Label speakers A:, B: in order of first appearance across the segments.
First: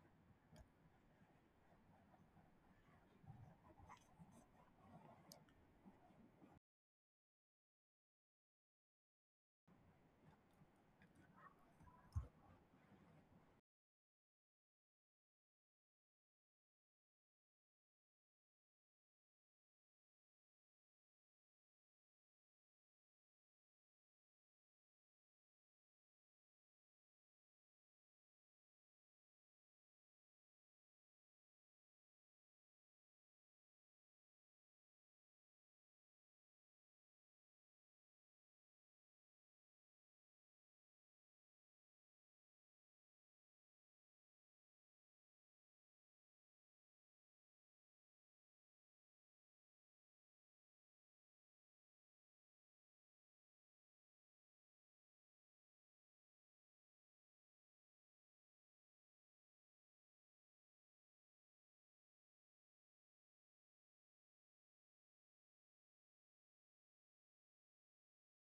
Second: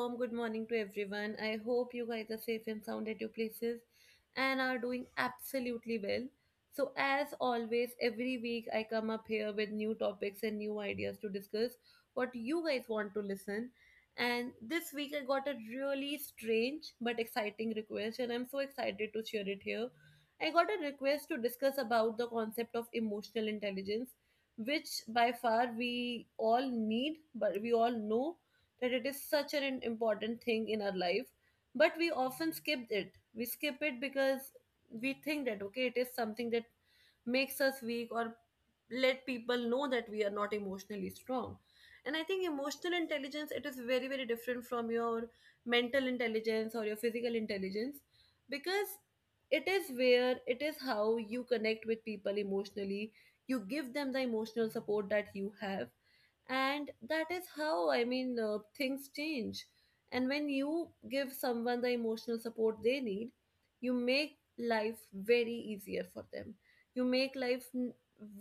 A: warm good morning to everyone. I hope you guys are safe and sound at your places and are doing absolutely well. So, as always, every week I come up here with new topics and new ideas to discuss what you guys want to listen. And this week I got a really strange but exciting request, and I'm so excited to share it here. I got a request to discuss about the concept of emotional intelligence which by far we all need, but we all know that it is such an important thing in our life. But we often skip it. We skip it because we think that, okay, it is something that makes us weak or let people know that we are not emotionally strong. And I think emotional intelligence, it is very very different from your mental intelligence or your physical intelligence, because it is where, it is how you connect with people emotionally, you give them the emotional support that you have, and that is how, things change. And when you give someone the emotional support they need, you make life very easier for them, you make life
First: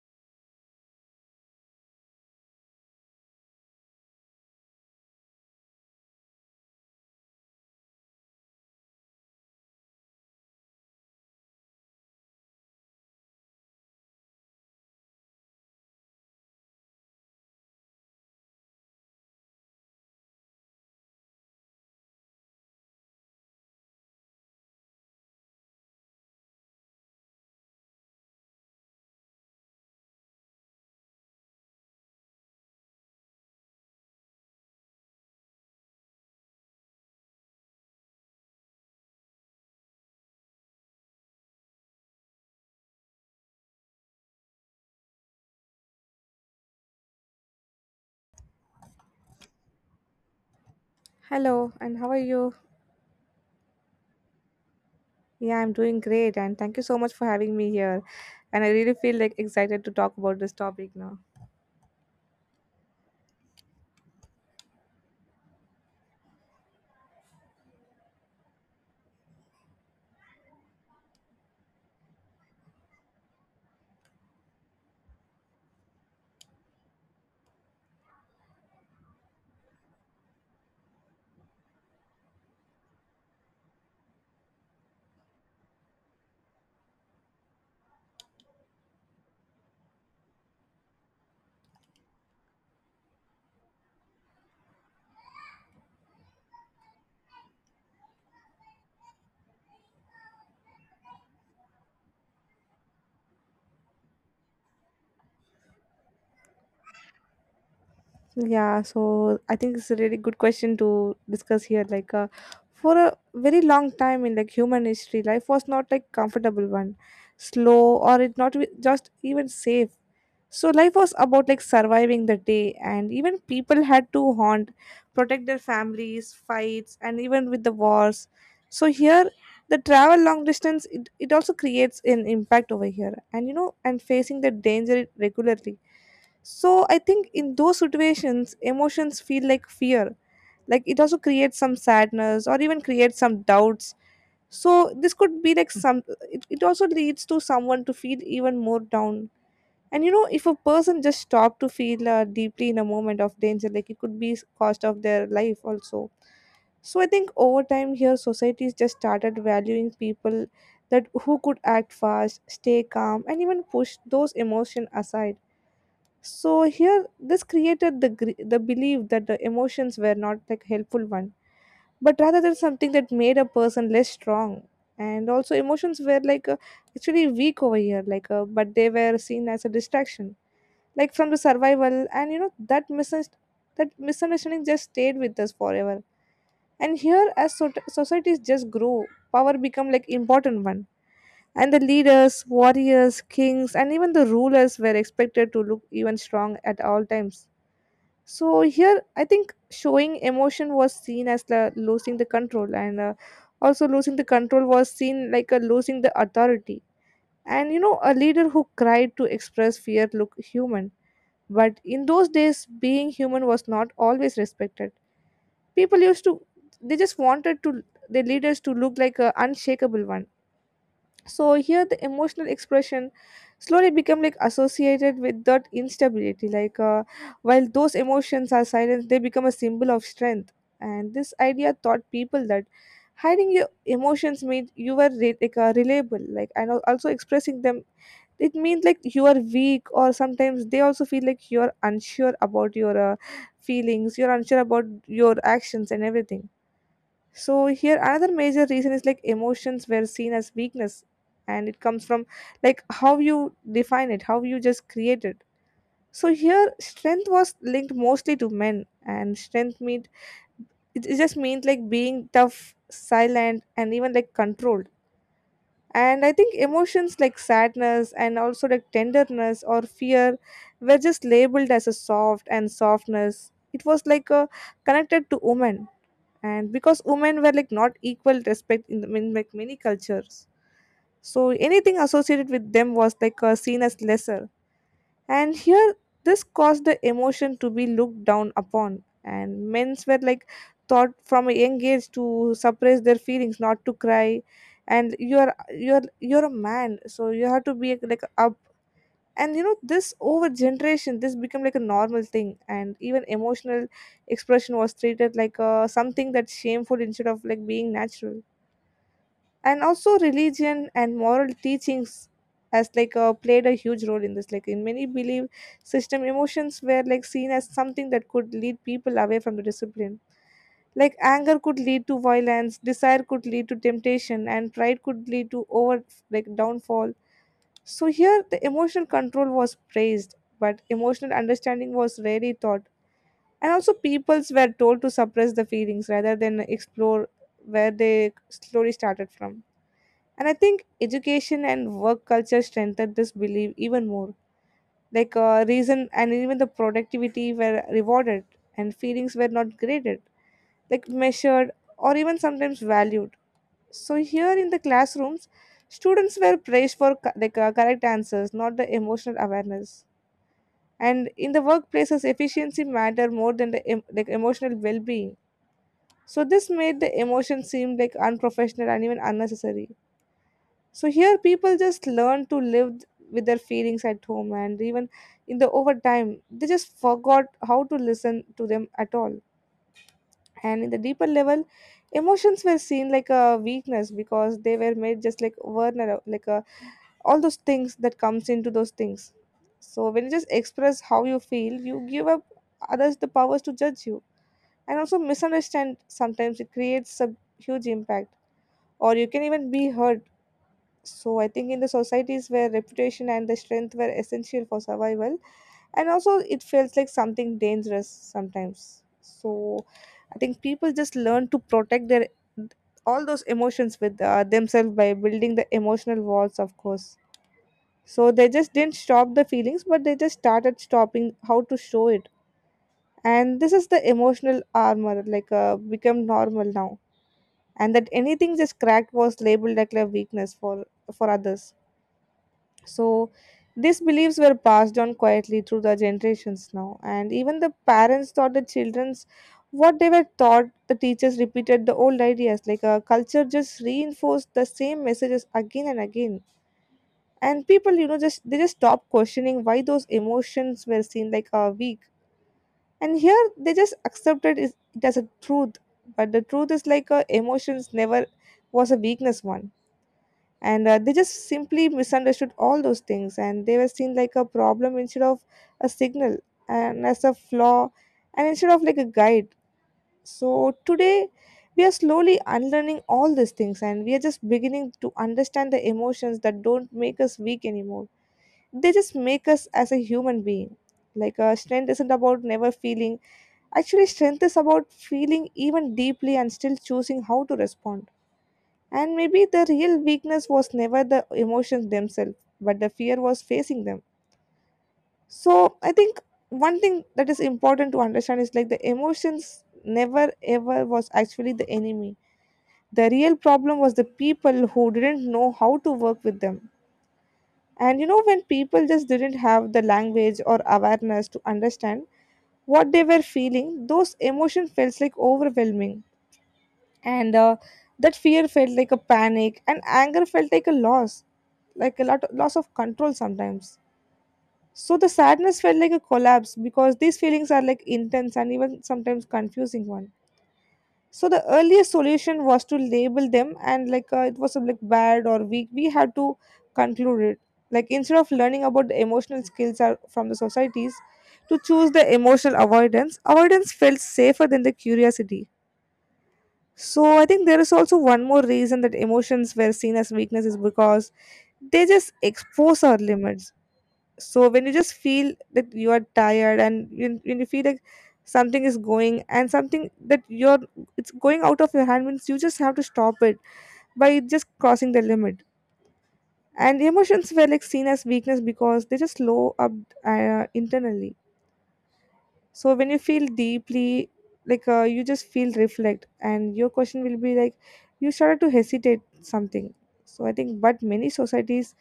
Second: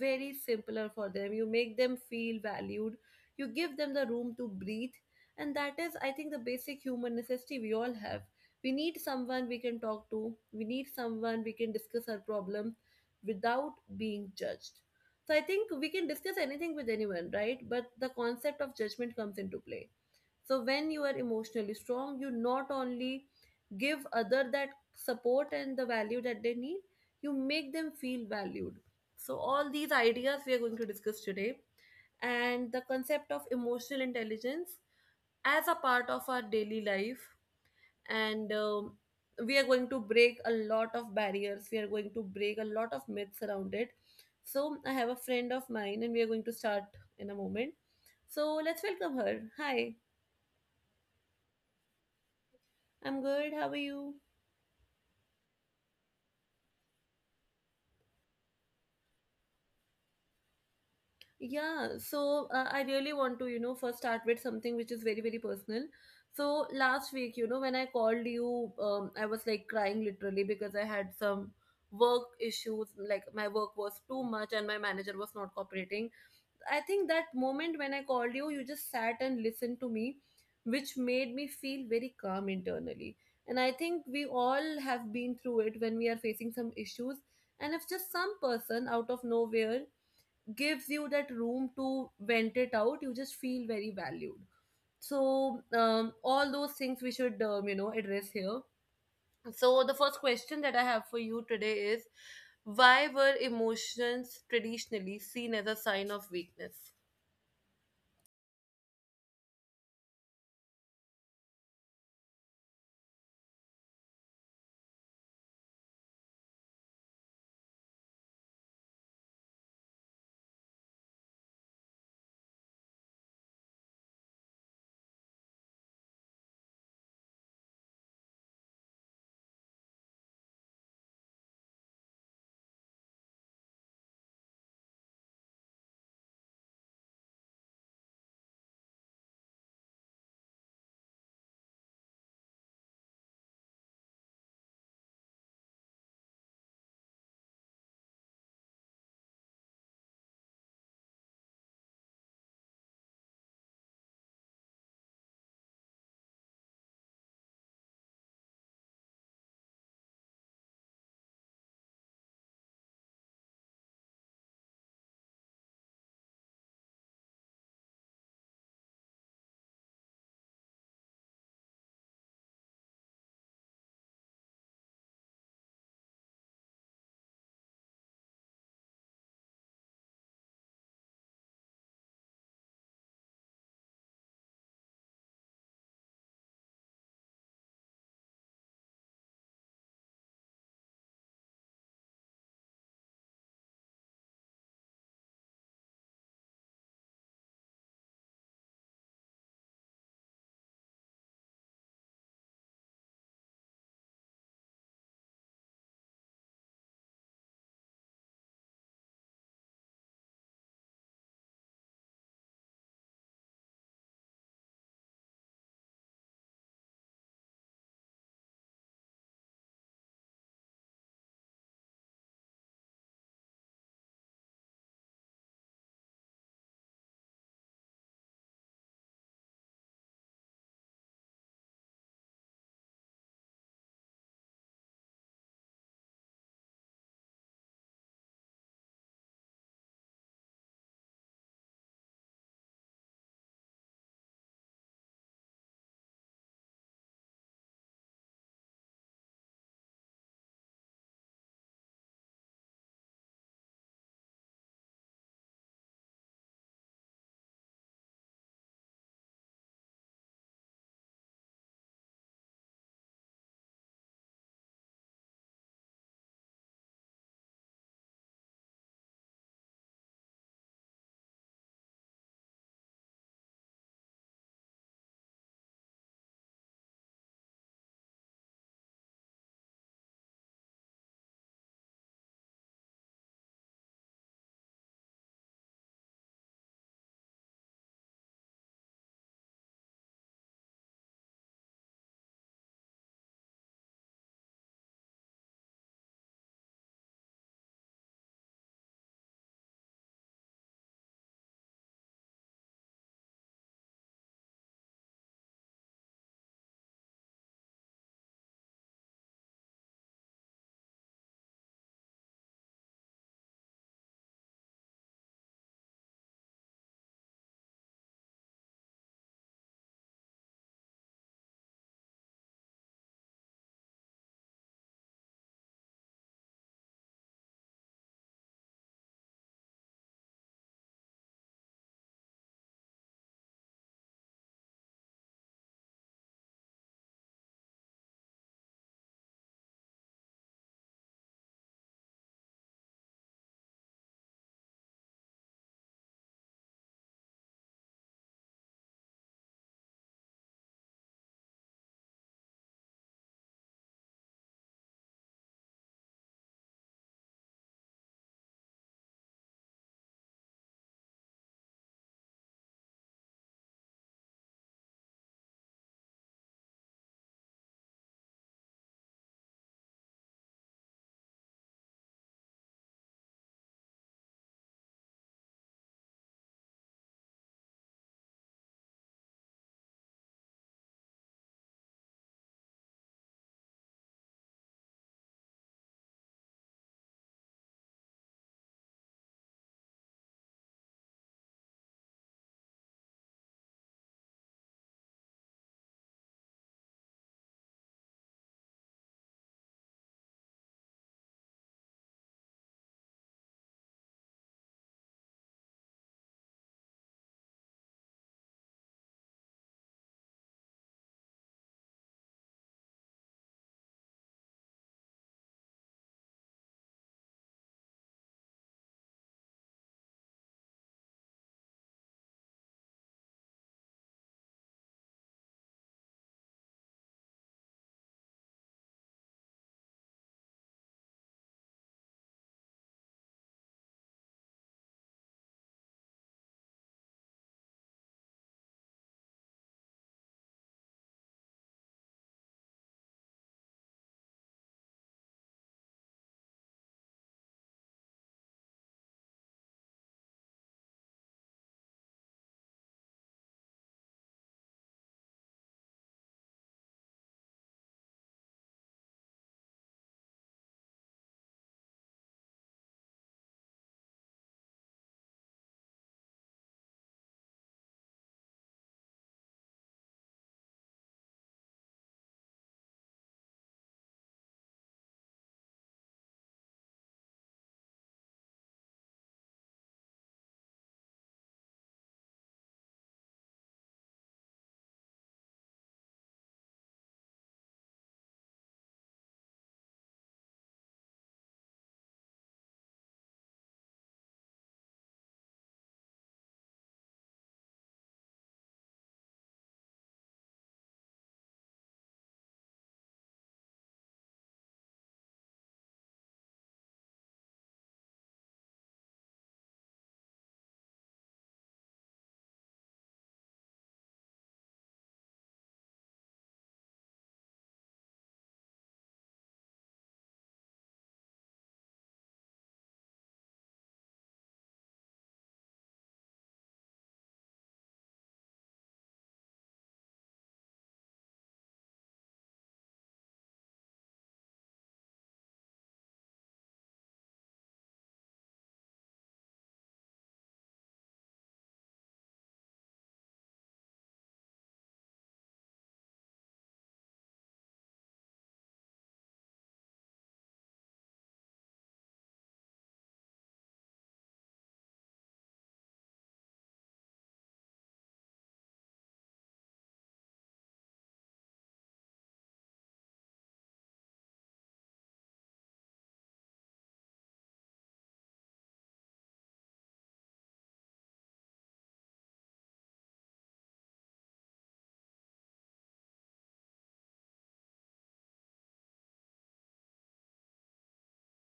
A: very simpler for them, you make them feel valued, you give them the room to breathe. And that is, I think, the basic human necessity we all have. We need someone we can talk to, we need someone we can discuss our problem without being judged. So I think we can discuss anything with anyone, right, but the concept of judgment comes into play. So when you are emotionally strong, you not only give other that support and the value that they need, you make them feel valued. So all these ideas we are going to discuss today, and the concept of emotional intelligence as a part of our daily life. And We are going to break a lot of barriers, we are going to break a lot of myths around it. So I have a friend of mine and we are going to start in a moment. So let's welcome her. Hi.
B: Hello, and how are you?
A: I'm good. How are you?
B: Yeah, I'm doing great, and thank you so much for having me here. And I really feel like excited to talk about this topic now.
A: Yeah, so I really want to, you know, first start with something which is very, very personal. So last week, you know, when I called you, I was like crying literally because I had some work issues. Like my work was too much and my manager was not cooperating. I think that moment when I called you, you just sat and listened to me, which made me feel very calm internally. And I think we all have been through it when we are facing some issues. And if just some person out of nowhere gives you that room to vent it out, you just feel very valued. So all those things we should, you know, address here. So the first question that I have for you today is, why were emotions traditionally seen as a sign of weakness?
B: Yeah, so I think it's a really good question to discuss here. Like, for a very long time in like human history, life was not like comfortable one, slow, or it not just even safe. So life was about like surviving the day, and even people had to haunt, protect their families, fights, and even with the wars. So here, the travel long distance it also creates an impact over here, and and facing the danger regularly. So I think in those situations, emotions feel like fear. Like it also creates some sadness or even creates some doubts. So this could be like some. It also leads to someone to feel even more down, and if a person just stopped to feel deeply in a moment of danger, like it could be cost of their life also. So I think over time here, societies just started valuing people that who could act fast, stay calm, and even push those emotions aside. So here, this created the belief that the emotions were not like helpful one, but rather than something that made a person less strong. And also, emotions were like actually weak over here, like but they were seen as a distraction like from the survival, and you know that that misunderstanding just stayed with us forever. And here, as societies just grow, power become like important one, and the leaders, warriors, kings, and even the rulers were expected to look even strong at all times. So here, I think showing emotion was seen as the losing the control, and also losing the control was seen like a losing the authority. And a leader who cried to express fear looked human, but in those days, being human was not always respected. People used to, they just wanted to their leaders to look like an unshakable one. So here, the emotional expression slowly become like associated with that instability. Like, while those emotions are silenced, they become a symbol of strength. And this idea taught people that hiding your emotions made you were like reliable. Like, and also expressing them, it means like you are weak, or sometimes they also feel like you're unsure about your feelings, you're unsure about your actions and everything. So here, another major reason is like emotions were seen as weakness, and it comes from like how you define it, how you just create it. So here, strength was linked mostly to men, and strength meant it just means like being tough, silent, and even like controlled. And I think emotions like sadness and also like tenderness or fear were just labeled as a soft, and softness, it was like a connected to women. And because women were like not equal respect in like many cultures, so anything associated with them was like seen as lesser. And here, this caused the emotion to be looked down upon, and men's were like taught from a young age to suppress their feelings, not to cry. And you're a man, so you have to be like up. And this over generation, this became like a normal thing, and even emotional expression was treated like something that's shameful instead of like being natural. And also, religion and moral teachings has like played a huge role in this. Like in many belief system, emotions were like seen as something that could lead people away from the discipline. Like anger could lead to violence, desire could lead to temptation, and pride could lead to over, like, downfall. So here, the emotional control was praised, but emotional understanding was rarely taught. And also peoples were told to suppress the feelings rather than explore where they slowly started from. And I think education and work culture strengthened this belief even more. Like, reason and even the productivity were rewarded, and feelings were not graded, like measured, or even sometimes valued. So here in the classrooms, students were praised for like correct answers, not the emotional awareness. And in the workplaces, efficiency mattered more than the like emotional well-being. So this made the emotion seem like unprofessional and even unnecessary. So here, people just learn to live with their feelings at home, and even in the overtime, they just forgot how to listen to them at all. And in the deeper level, emotions were seen like a weakness because they were made just like vulnerable, like a, all those things that comes into those things. So when you just express how you feel, you give up others the powers to judge you. And also misunderstand, sometimes it creates a huge impact. Or you can even be hurt. So I think in the societies where reputation and the strength were essential for survival, and also it felt like something dangerous sometimes. So I think people just learn to protect their all those emotions with themselves by building the emotional walls, of course. So they just didn't stop the feelings, but they just started stopping how to show it. And this is the emotional armor, like become normal now. And that anything just cracked was labeled like a weakness for others. So these beliefs were passed on quietly through the generations now, and even the parents taught the children's what they were taught. The teachers repeated the old ideas, like a culture just reinforced the same messages again and again. And people, just they just stopped questioning why those emotions were seen like a weak. And here they just accepted it as a truth. But the truth is like emotions never was a weakness one, and they just simply misunderstood all those things, and they were seen like a problem instead of a signal, and as a flaw, and instead of like a guide. So today, we are slowly unlearning all these things, and we are just beginning to understand the emotions that don't make us weak anymore. They just make us as a human being. Like, strength isn't about never feeling. Actually, strength is about feeling even deeply and still choosing how to respond. And maybe the real weakness was never the emotions themselves, but the fear was facing them. So I think one thing that is important to understand is like the emotions never ever was actually the enemy. The real problem was the people who didn't know how to work with them. When people just didn't have the language or awareness to understand what they were feeling, those emotions felt like overwhelming. And that fear felt like a panic, and anger felt like a loss, like a lot loss of control sometimes. So the sadness felt like a collapse because these feelings are like intense and even sometimes confusing one. So the earliest solution was to label them, and like it was like bad or weak, we had to conclude it. Like, instead of learning about the emotional skills are from the societies, to choose the emotional avoidance. Avoidance felt safer than the curiosity. So I think there is also one more reason that emotions were seen as weaknesses because they just expose our limits. So when you just feel that you are tired, and when you feel like something is going, and something that you're, it's going out of your hand, means you just have to stop it by just crossing the limit. And emotions were like seen as weakness because they just slow up internally. So when you feel deeply, like you just feel reflect, and your question will be like you started to hesitate something. So I think, but many societies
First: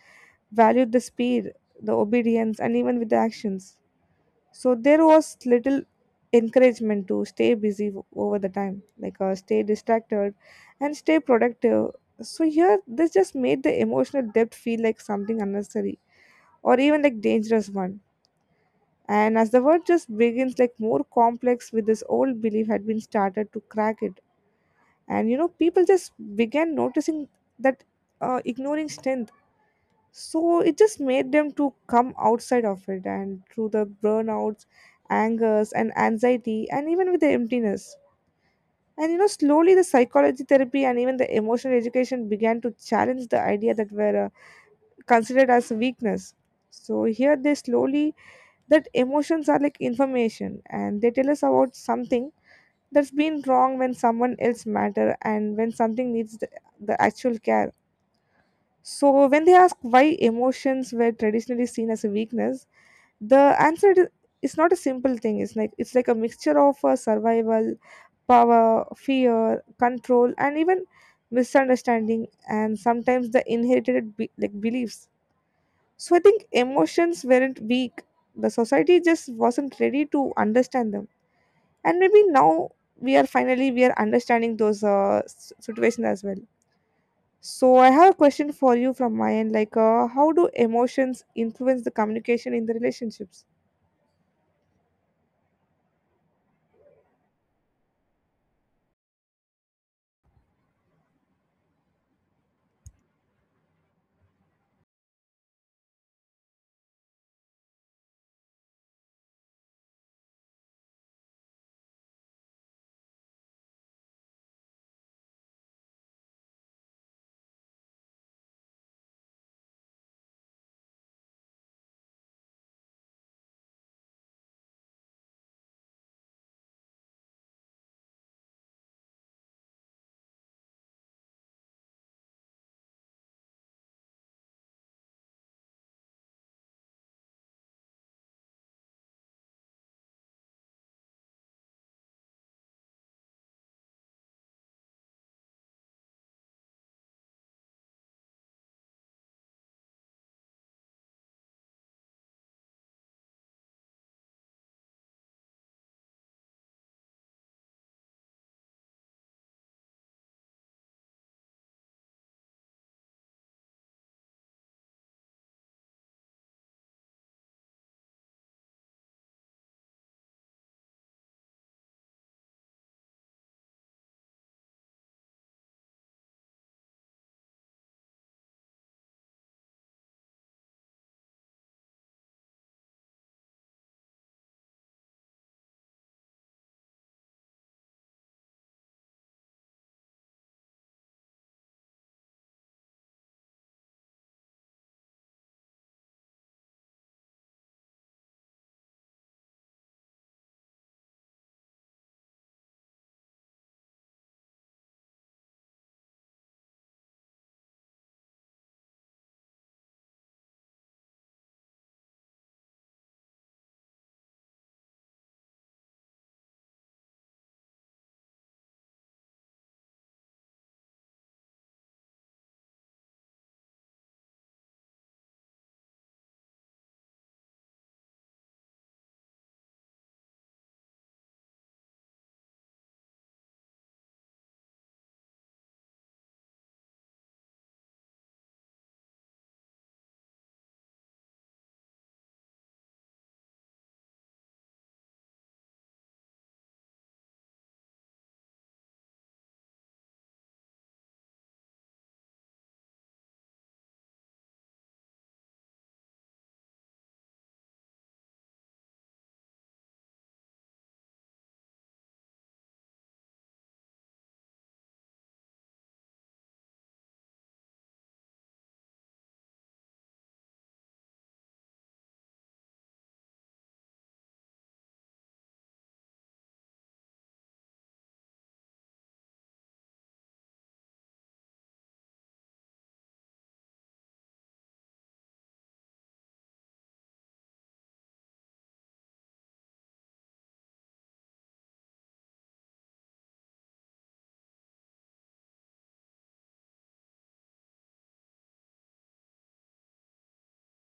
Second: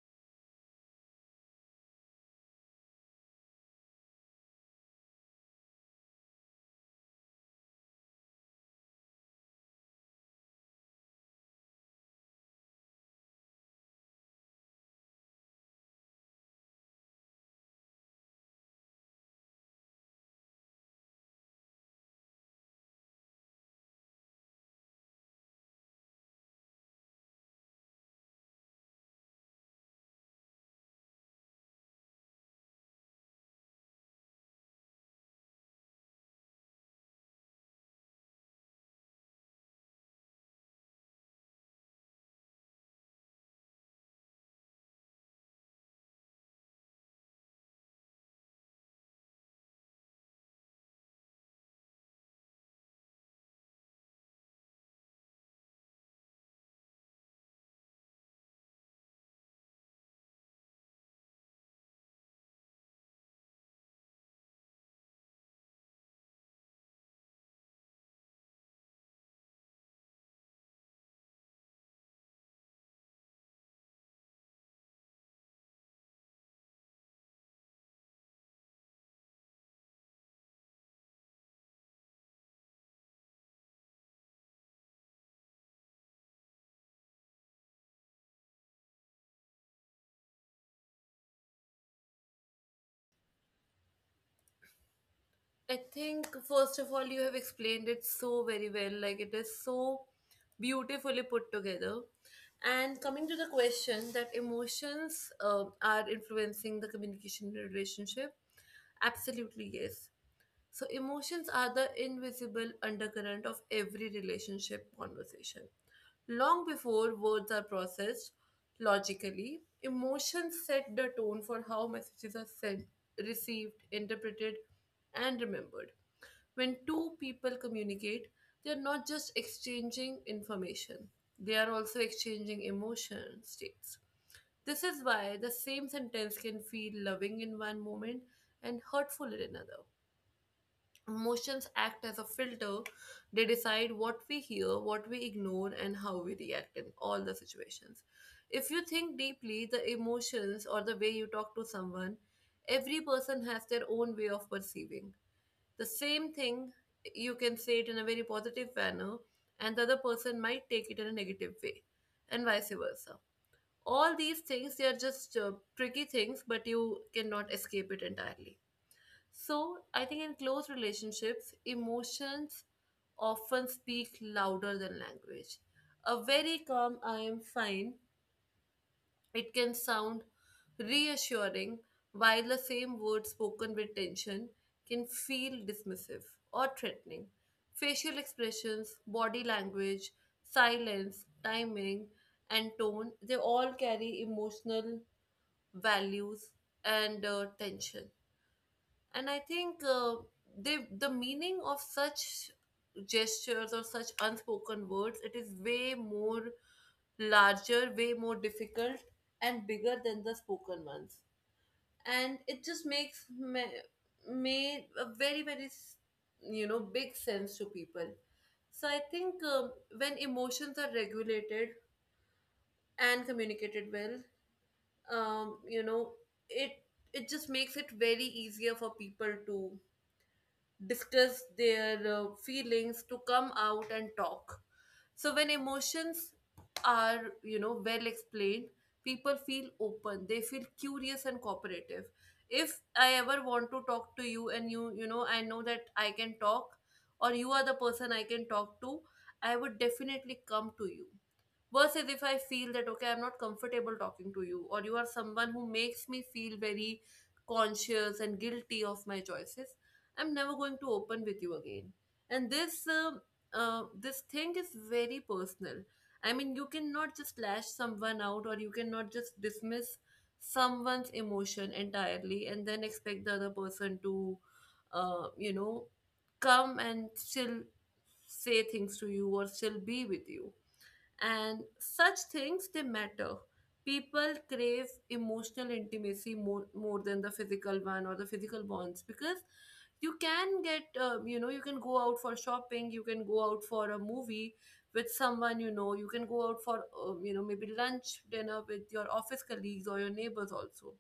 B: value the speed, the obedience, and even with the actions. So there was little encouragement to stay busy over the time, like stay distracted and stay productive. So here, this just made the emotional depth feel like something unnecessary, or even like dangerous one. And as the world just begins like more complex with this, old belief had been started to crack it. And people just began noticing that ignoring strength, so it just made them to come outside of it and through the burnouts, angers and anxiety, and even with the emptiness. And slowly, the psychology, therapy, and even the emotional education began to challenge the idea that were considered as weakness. So here they slowly, that emotions are like information and they tell us about something that's been wrong, when someone else matter, and when something needs the actual care. So when they Ask why emotions were traditionally seen as a weakness. The answer is, it's not a simple thing. It's like a mixture of survival, power, fear, control, and even misunderstanding, and sometimes the inherited beliefs. So I think emotions weren't weak, the society just wasn't ready to understand them. And maybe now we are understanding those situations as well. So I have a question for you from my end, like how do emotions influence the communication in the relationships?
A: I think, first of all, you have explained it so very well. Like, it is so beautifully put together. And coming to the question that emotions are influencing the communication in a relationship, absolutely yes. So emotions are the invisible undercurrent of every relationship conversation. Long before words are processed logically, emotions set the tone for how messages are sent, received, interpreted, and remembered. When two people communicate, they are not just exchanging information, they are also exchanging emotion states. This is why the same sentence can feel loving in one moment and hurtful in another. Emotions act as a filter. They decide what we hear, what we ignore, and how we react in all the situations. If you think deeply, the emotions or the way you talk to someone, every person has their own way of perceiving. The same thing, you can say it in a very positive manner, and the other person might take it in a negative way, and vice versa. All these things, they are just tricky things, but you cannot escape it entirely. So, I think in close relationships, emotions often speak louder than language. A very calm "I am fine," it can sound reassuring, while the same word spoken with tension can feel dismissive or threatening. Facial expressions, body language, silence, timing, and tone, they all carry emotional values and tension. And I think they, the meaning of such gestures or such unspoken words, it is way more larger, way more difficult and bigger than the spoken ones, and it just me- made a you know, big sense to people. So I think when emotions are regulated and communicated well, you know, it it just makes it very easier for people to discuss their feelings, to come out and talk. So when emotions are, you know, well explained, people feel open. They feel curious and cooperative. If I ever want to talk to you and you, you know, I know that I can talk, or you are the person I can talk to, I would definitely come to you, versus if I feel that, okay, I'm not comfortable talking to you, or you are someone who makes me feel very conscious and guilty of my choices, I'm never going to open with you again. And this thing is very personal. I mean, you cannot just lash someone out, or you cannot just dismiss someone's emotion entirely and then expect the other person to, you know, come and still say things to you or still be with you. And such things, they matter. People crave emotional intimacy more than the physical one or the physical bonds, because you can get, you know, you can go out for shopping, you can go out for a movie with someone, you know, you can go out for, you know, maybe lunch, dinner with your office colleagues or your neighbors also.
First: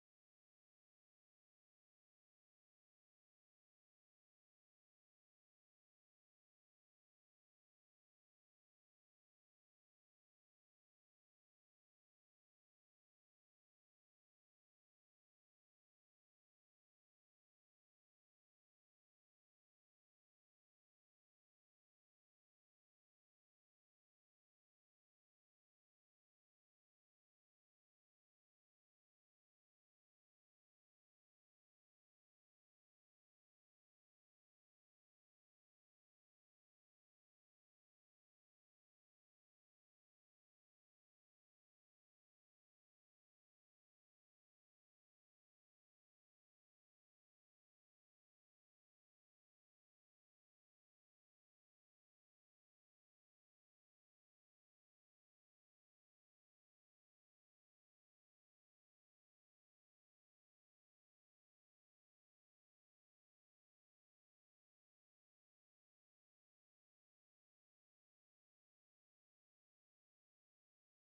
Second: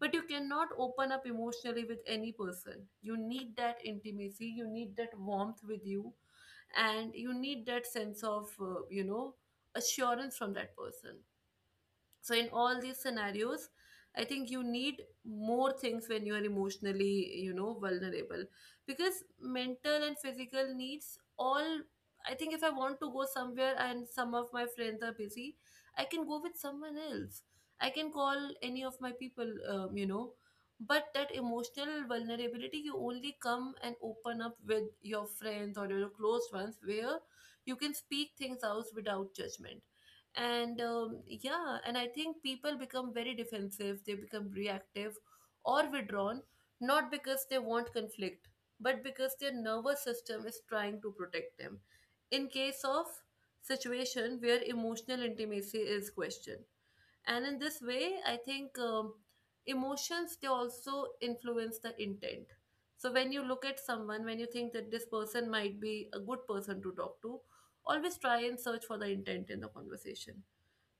A: But you cannot open up emotionally with any person. You need that intimacy, you need that warmth with you, and you need that sense of you know, assurance from that person. So in all these scenarios, I think you need more things when you are emotionally, you know, vulnerable, because mental and physical needs all. I think if I want to go somewhere and some of my friends are busy, I can go with someone else. I can call any of my people, you know, but that emotional vulnerability, you only come and open up with your friends or your close ones where you can speak things out without judgment. And yeah, and I think people become very defensive, they become reactive or withdrawn, not because they want conflict, but because their nervous system is trying to protect them in case of situation where emotional intimacy is questioned. And in this way I think, emotions, they also influence the intent. So when you look at someone, when you think that this person might be a good person to talk to, always try and search for the intent in the conversation.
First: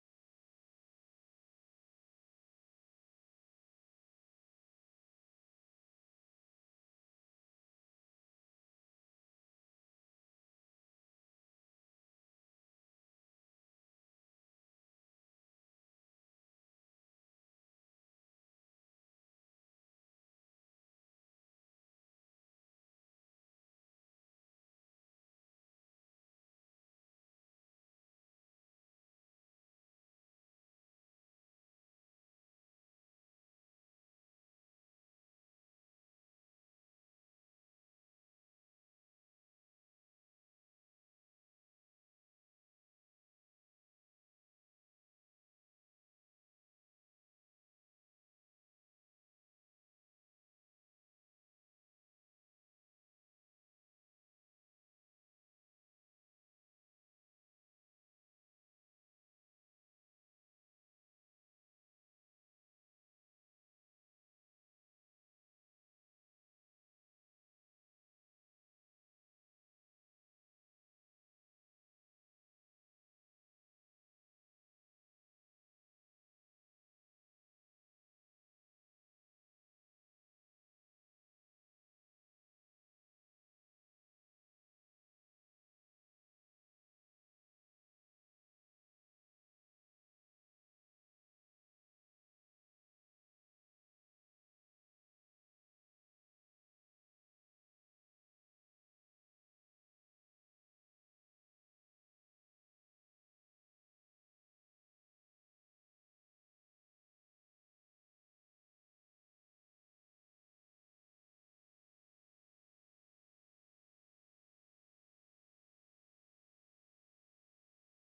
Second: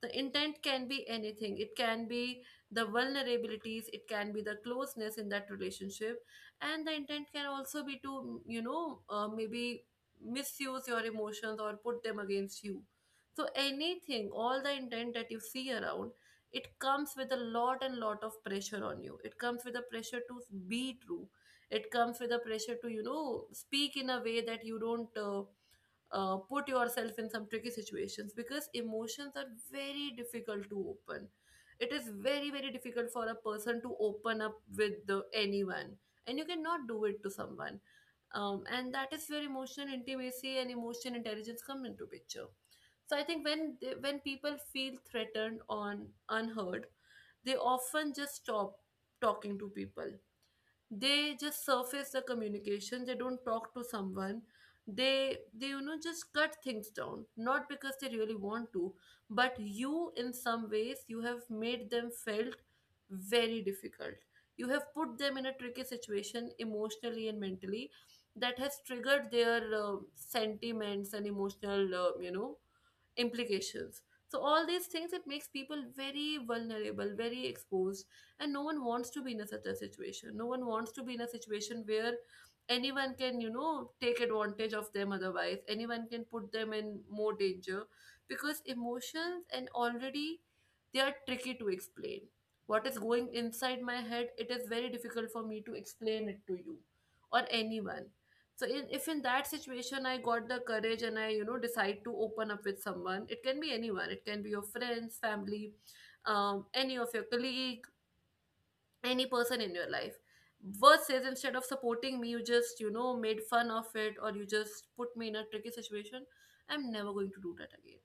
A: The intent can be anything. It can be the vulnerabilities, it can be the closeness in that relationship, and the intent can also be to, you know, maybe misuse your emotions or put them against you. So anything, all the intent that you see around, it comes with a lot and lot of pressure on you. It comes with a pressure to be true, it comes with a pressure to, you know, speak in a way that you don't, put yourself in some tricky situations, because emotions are very difficult to open. It is very very difficult for a person to open up with, the, anyone, and you cannot do it to someone. And that is where emotional intimacy and emotional intelligence come into picture. So I think when people feel threatened or unheard, they often just stop talking to people. They just surface the communication, they don't talk to someone, they, you know, just cut things down, not because they really want to, but you in some ways you have made them felt very difficult. You have put them in a tricky situation emotionally and mentally that has triggered their sentiments and emotional, you know, implications. So all these things, it makes people very vulnerable, very exposed, and no one wants to be in a, such a situation. No one wants to be in a situation where anyone can, you know, take advantage of them, otherwise anyone can put them in more danger, because emotions and already, they are tricky to explain. What is going inside my head, it is very difficult for me to explain it to you or anyone. So in, if in that situation I got the courage and I, you know, decide to open up with someone, it can be anyone. It can be your friends, family, any of your colleague, any person in your life. Versus instead of supporting me, you just made fun of it or you just put me in a tricky situation. I'm never going to do that again.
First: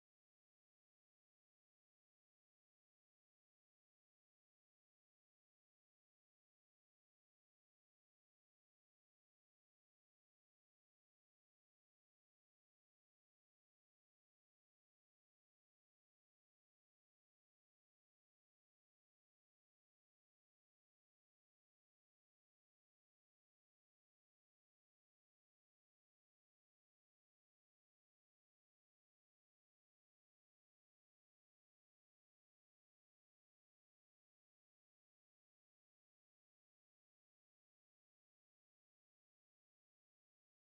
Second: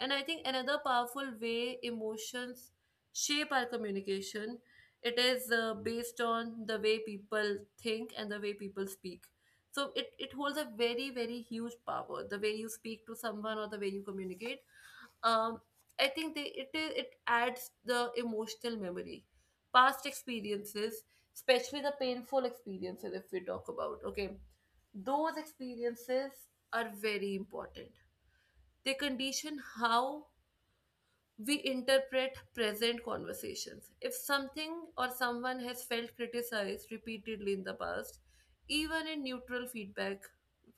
A: And I think another powerful way emotions shape our communication, it is based on the way people think and the way people speak. So it holds a very, very huge power, the way you speak to someone or the way you communicate. Um, I think it adds the emotional memory. Past experiences, especially the painful experiences, if we talk about, okay, those experiences are very important. They condition how we interpret present conversations. If something or someone has felt criticized repeatedly in the past, even in neutral feedback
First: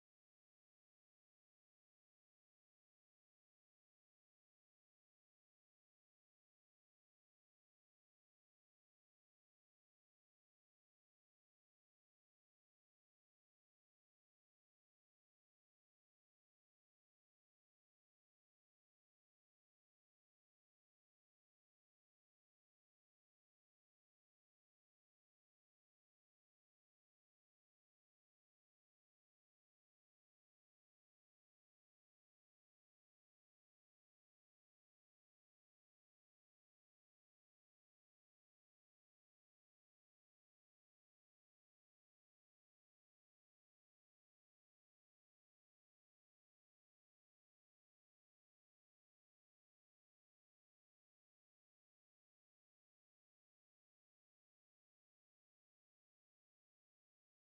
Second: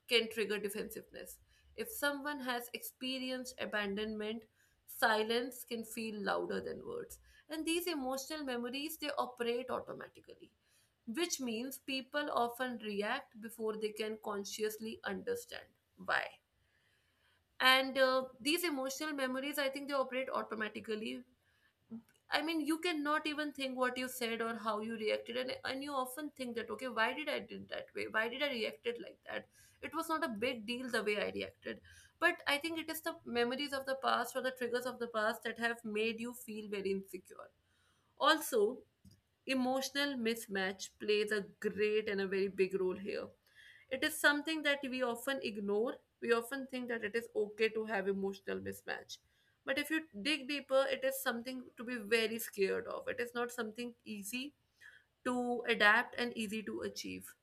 A: can trigger defensiveness. If someone has experienced abandonment, silence can feel louder than words. And these emotional memories, they operate automatically, which means people often react before they can consciously understand why. And these emotional memories, I think they operate automatically. I mean, you cannot even think what you said or how you reacted, and you often think that, okay, why did I did that way? Why did I reacted like that? It was not a big deal the way I reacted, but I think it is the memories of the past or the triggers of the past that have made you feel very insecure. Also, emotional mismatch plays a great and a very big role here. It is something that we often ignore. We often think that it is okay to have emotional mismatch. But if you dig deeper, it is something to be very scared of. It is not something easy to adapt and easy to achieve.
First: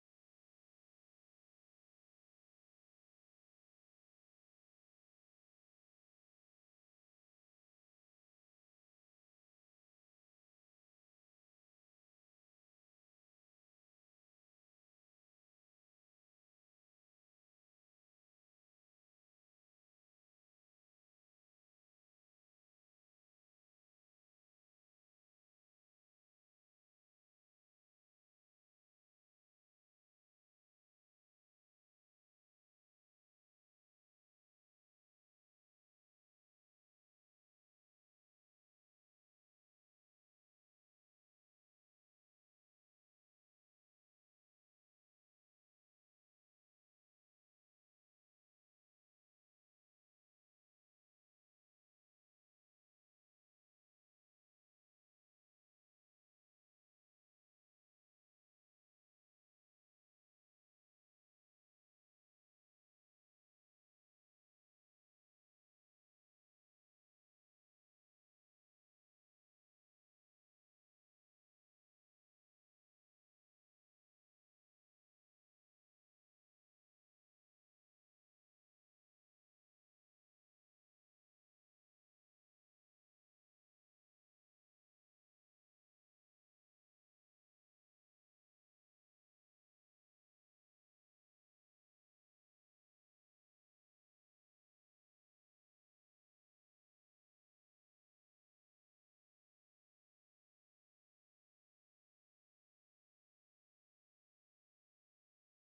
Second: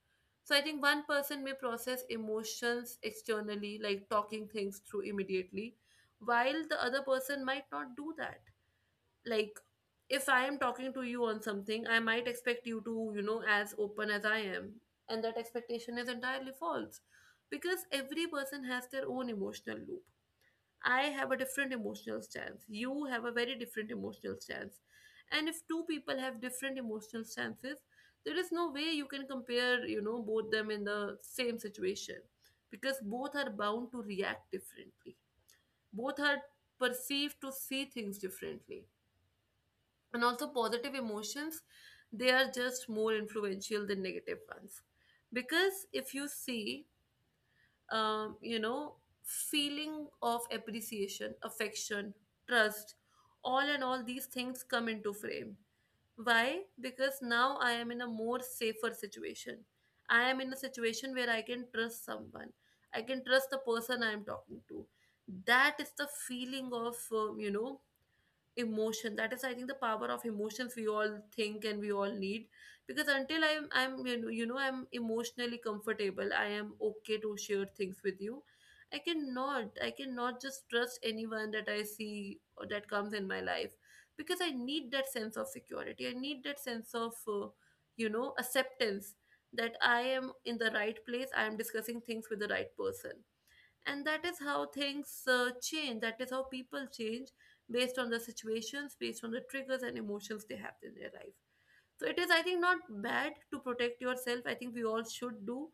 A: So I think one person may process emotions externally, like talking things through immediately, while the other person might not do that. Like, if I am talking to you on something, I might expect you to as open as I am, and that expectation is entirely false, because every person has their own emotional loop. I have a different emotional stance, you have a very different emotional stance. And if two people have different emotional stances, there is no way you can compare, both them in the same situation, because both are bound to react differently, both are perceived to see things differently. And also positive emotions, they are just more influential than negative ones because if you see, um, you know feeling of appreciation, affection, trust, all and all these things come into frame. Why? Because now I am in a more safer situation. I am in a situation where I can trust someone. I can trust the person I am talking to. That is the feeling of emotion. That is, I think, the power of emotions we all think and we all need. Because until I'm I'm emotionally comfortable, I am okay to share things with you. I cannot just trust anyone that I see or that comes in my life, because I need that sense of security, I need that sense of acceptance, that I am in the right place, I am discussing things with the right person. And that is how things change, that is how people change based on the situations, based on the triggers and emotions they have in their life. So it is, I think, not bad to protect yourself. I think we all should do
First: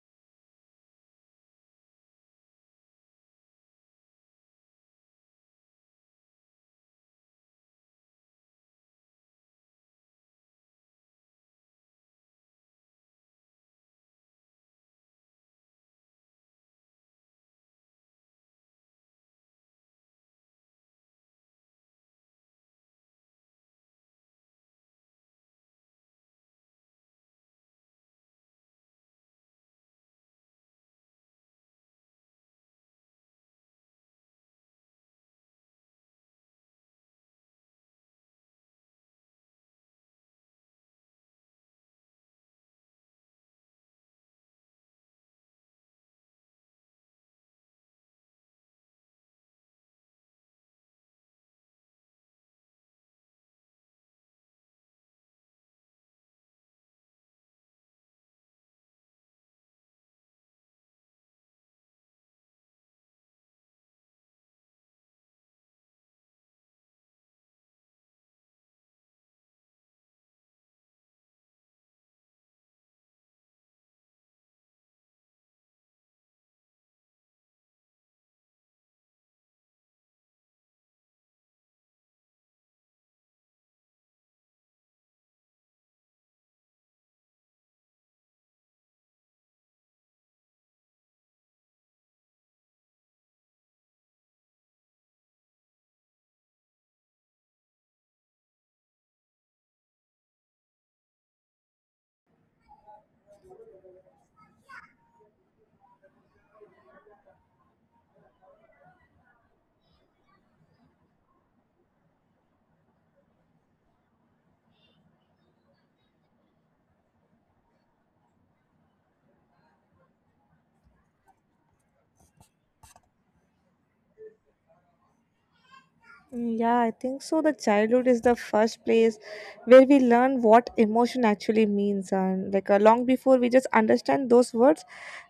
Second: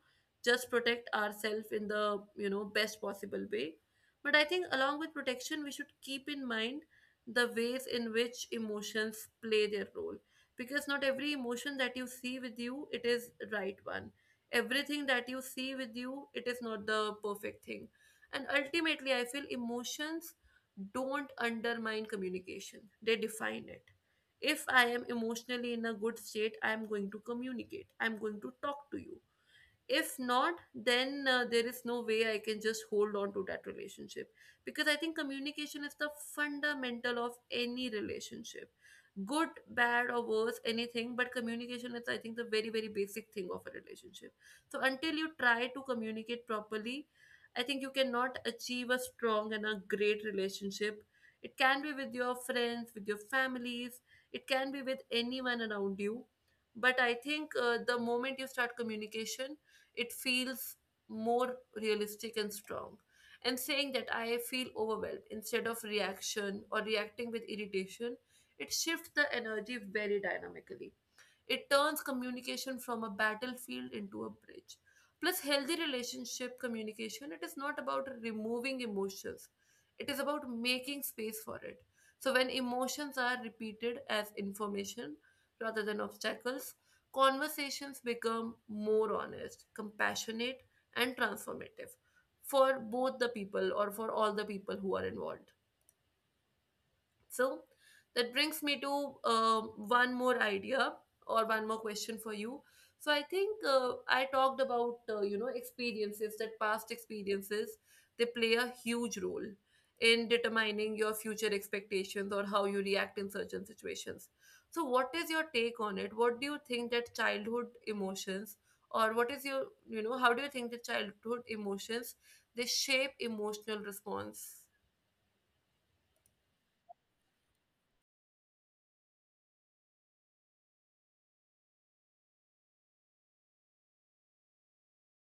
A: just protect ourselves in the best possible way. But I think along with protection, we should keep in mind the ways in which emotions play their role, because not every emotion that you see with you, it is right one. Everything that you see with you, it is not the perfect thing. And ultimately, I feel emotions don't undermine communication, they define it. If I am emotionally in a good state, I am going to communicate. I am going to talk to you. If not, then there is no way I can just hold on to that relationship, because I think communication is the fundamental of any relationship. Good, bad or worse, anything, but communication is, I think, the very, very basic thing of a relationship. So until you try to communicate properly, I think you cannot achieve a strong and a great relationship. It can be with your friends, with your families, it can be with anyone around you. But I think, the moment you start communication, it feels more realistic and strong. And saying that I feel overwhelmed instead of reaction or reacting with irritation, it shifts the energy very dynamically. It turns communication from a battlefield into a bridge. Plus, healthy relationship communication, it is not about removing emotions, it is about making space for it. So, when emotions are repeated as information rather than obstacles, conversations become more honest, compassionate, and transformative for both the people, or for all the people who are involved. So that brings me to one more idea or one more question for you. So I think, I talked about experiences, that past experiences, they play a huge role in determining your future expectations or how you react in certain situations. So what is your take on it? What do you think that childhood emotions, or what is your, how do you think that childhood emotions, they shape emotional response?
B: Mm, yeah, I think so. The childhood is the first place where we learn what emotion actually means. And long before we just understand those words,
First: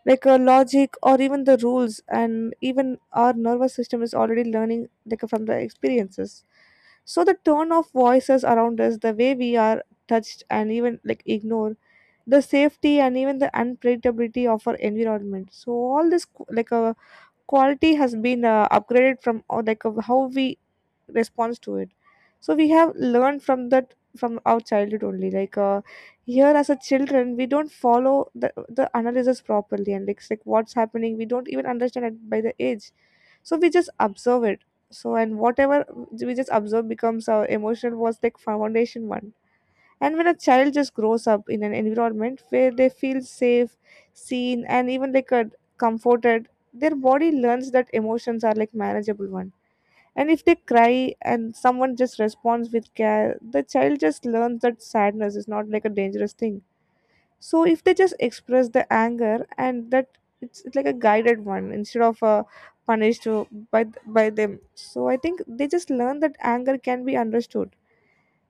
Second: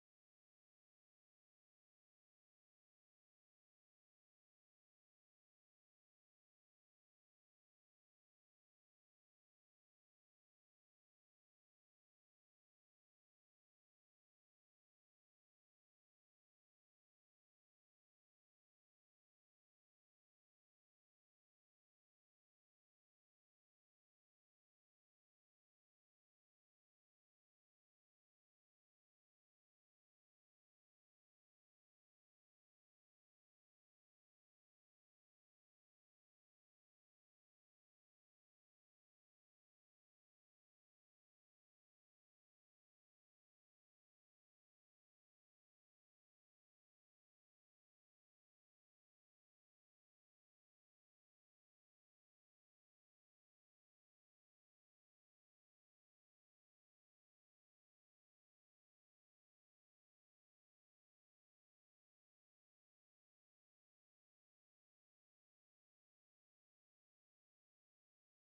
B: logic or even the rules, and even our nervous system is already learning, from the experiences. So the tone of voices around us, the way we are touched and even like ignore, the safety and even the unpredictability of our environment. So all this qu- like a quality has been upgraded from, or like of how we response to it. So we have learned from that, from our childhood only, here as a children, we don't follow the analysis properly, and like what's happening, we don't even understand it by the age. So we just observe it. So and whatever we just observe becomes our emotional was like foundation one. And when a child just grows up in an environment where they feel safe, seen, and even comforted, their body learns that emotions are like manageable one. And if they cry and someone just responds with care, the child just learns that sadness is not like a dangerous thing. So if they just express the anger, and that it's like a guided one instead of a punished by by them. So I think they just learn that anger can be understood.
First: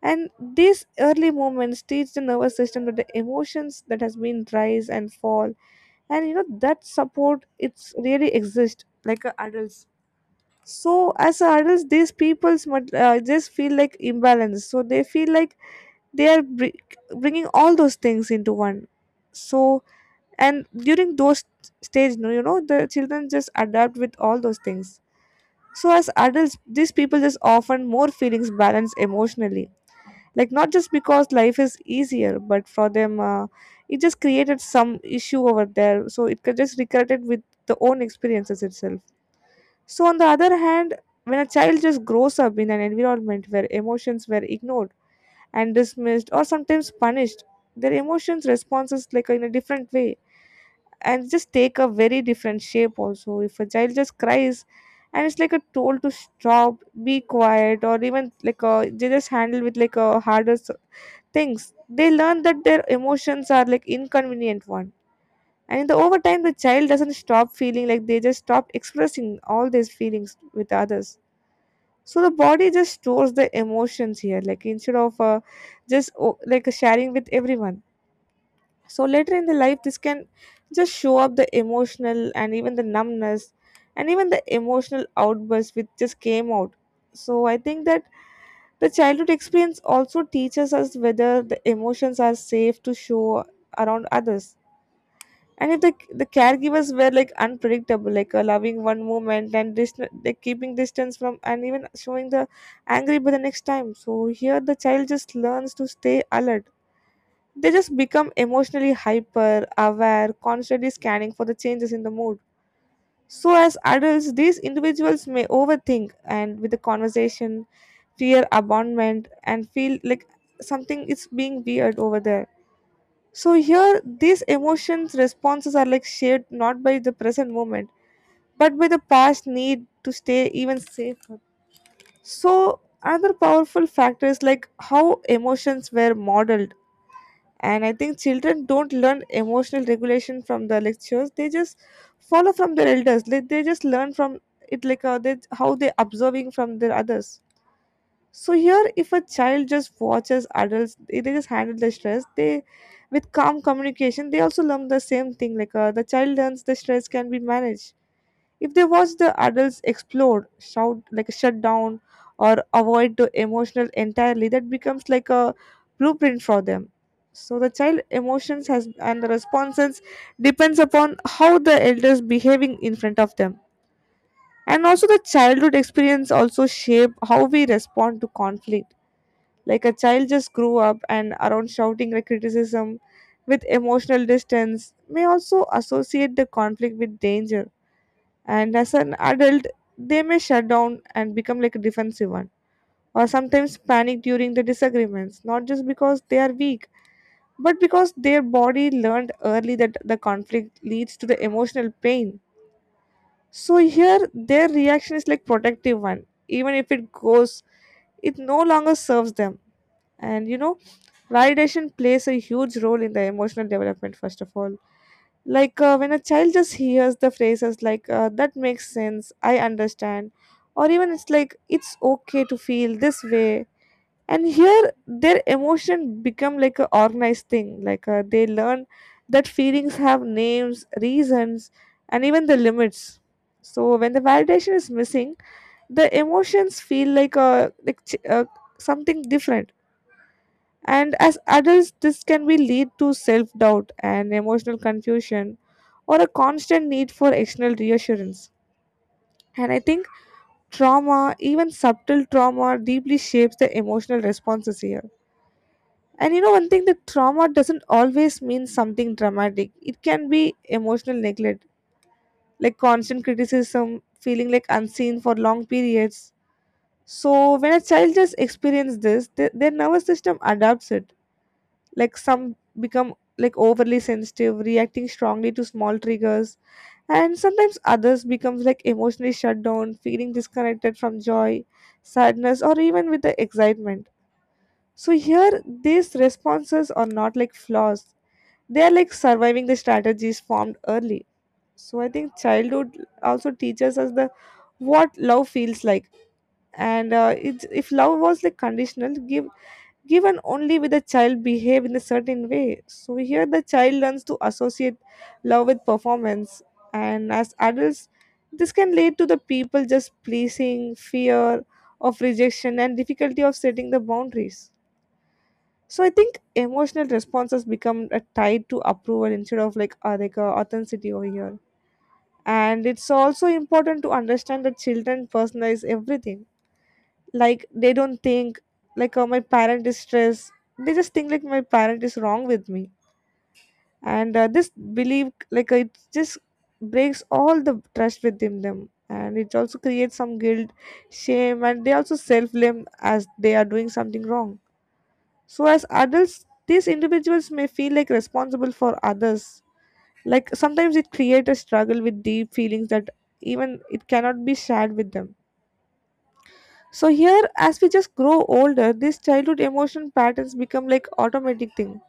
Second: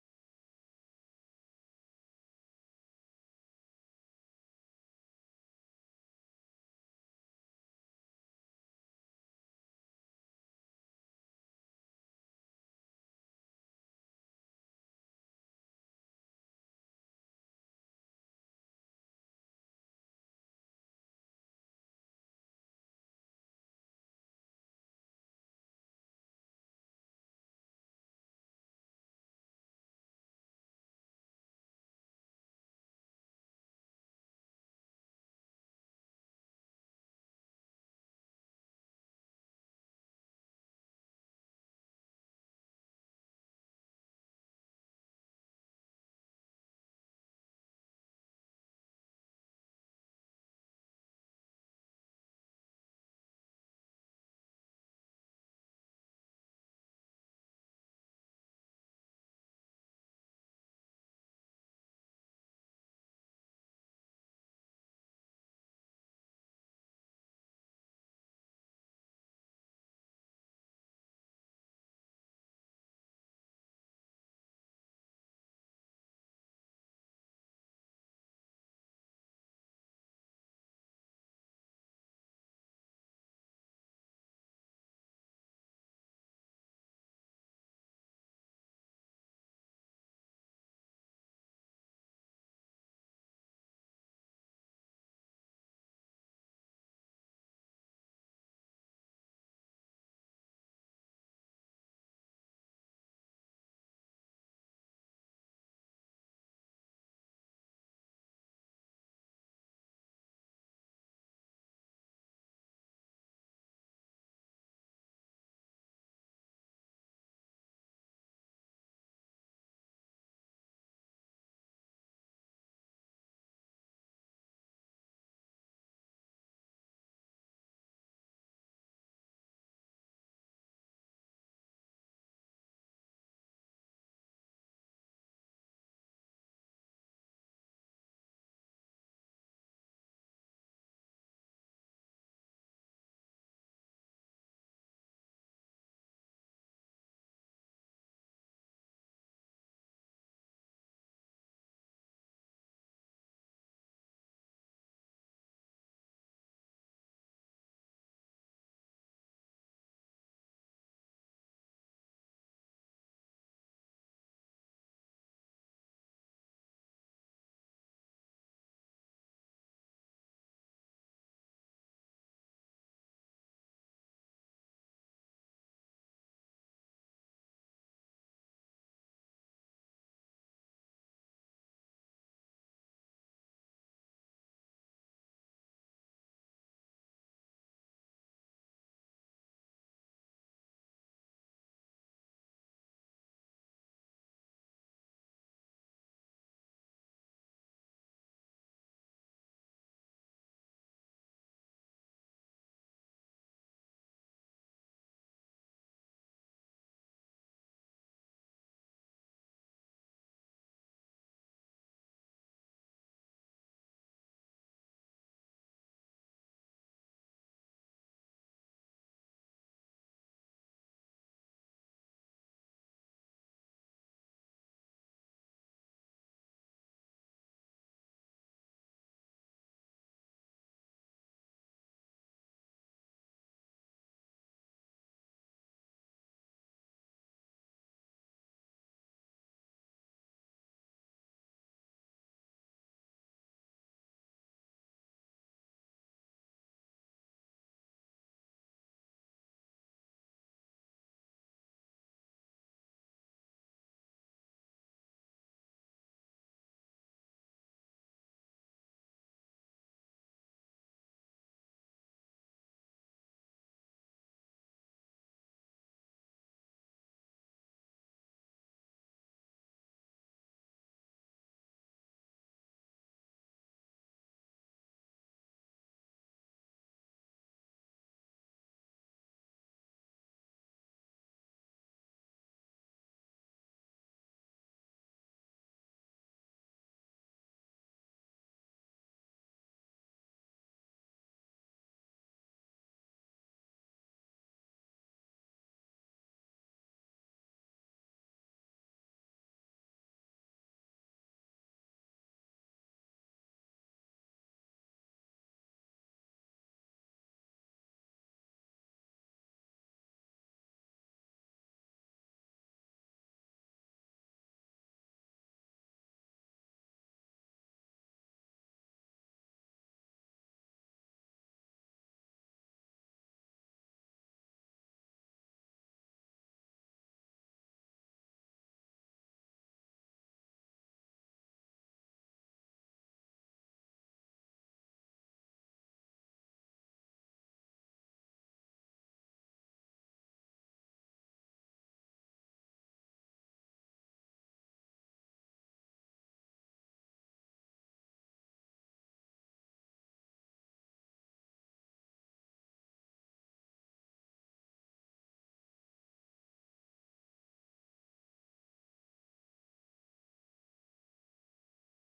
B: And these early movements teach the nervous system that the emotions that has been rise and fall, and you know that support, it's really exist like a adults. So as a adults, these peoples just feel like imbalance. So they feel like they are bringing all those things into one. So and during those stage, no, you know, the children just adapt with all those things. So as adults, these people just often more feelings balance emotionally, like not just because life is easier, but for them it just created some issue over there, so it could just recurrent it with the own experiences itself. So on the other hand, when a child just grows up in an environment where emotions were ignored and dismissed or sometimes punished, their emotions responses like in a different way, and just take a very different shape. Also, if a child just cries and it's like a told to stop, be quiet, or even like a, they just handle with like a harder things, they learn that their emotions are like inconvenient one. And in the overtime the child doesn't stop feeling, like they just stop expressing all these feelings with others. So the body just stores the emotions here, like instead of like sharing with everyone. So later in the life this can just show up the emotional and even the numbness, and even the emotional outburst which just came out. So I think that the childhood experience also teaches us whether the emotions are safe to show around others. And if the, the caregivers were like unpredictable, like allowing one moment, and like keeping distance from, and even showing the angry by the next time. So here the child just learns to stay alert. They just become emotionally hyper, aware, constantly scanning for the changes in the mood. So as adults, these individuals may overthink and with the conversation, fear abandonment and feel like something is being weird over there. So here these emotions responses are like shaped not by the present moment, but by the past need to stay even safer. So another powerful factor is like how emotions were modeled. And I think children don't learn emotional regulation from the lectures, they just follow from their elders, like they just learn from it, how they observing from their others. So here, if a child just watches adults, they just handle the stress. They, with calm communication, they also learn the same thing. The child learns the stress can be managed. If they watch the adults explode, shout, like shut down, or avoid the emotional entirely, that becomes like a blueprint for them. So the child emotions has and the responses depends upon how the elders behaving in front of them. And also the childhood experience also shape how we respond to conflict, like a child just grew up and around shouting, like criticism with emotional distance, may also associate the conflict with danger. And as an adult, they may shut down and become like a defensive one, or sometimes panic during the disagreements, not just because they are weak, but because their body learned early that the conflict leads to the emotional pain. So here their reaction is like protective one. Even if it goes, it no longer serves them. And you know, validation plays a huge role in the emotional development, first of all. When a child just hears the phrases like, that makes sense, I understand, or even it's like, it's okay to feel this way. And here, their emotion become like a organized thing. They learn that feelings have names, reasons, and even the limits. So when the validation is missing, the emotions feel like a something different. And as adults, this can be lead to self doubt and emotional confusion, or a constant need for external reassurance. And I think trauma, even subtle trauma, deeply shapes the emotional responses here. And you know, one thing that trauma doesn't always mean something dramatic, it can be emotional neglect, like constant criticism, feeling like unseen for long periods. So, when a child just experiences this, their nervous system adapts it, like some become like overly sensitive, reacting strongly to small triggers, and sometimes others becomes like emotionally shut down, feeling disconnected from joy, sadness, or even with the excitement. So here these responses are not like flaws, they are like surviving the strategies formed early. So I think childhood also teaches us the what love feels like. And it's, if love was like conditional give, given only with the child behave in a certain way. So here the child learns to associate love with performance, and as adults, this can lead to the people just pleasing, fear of rejection, and difficulty of setting the boundaries. So I think emotional responses become tied to approval instead of authenticity over here. And it's also important to understand that children personalize everything, like they don't think like, oh, my parent is stressed, they just think like, my parent is wrong with me. And this belief it just breaks all the trust within them, and it also creates some guilt, shame, and they also self-blame as they are doing something wrong. So as adults these individuals may feel like responsible for others, like sometimes it creates a struggle with deep feelings that even it cannot be shared with them. So here, as we just grow older, these childhood emotion patterns become like automatic thing,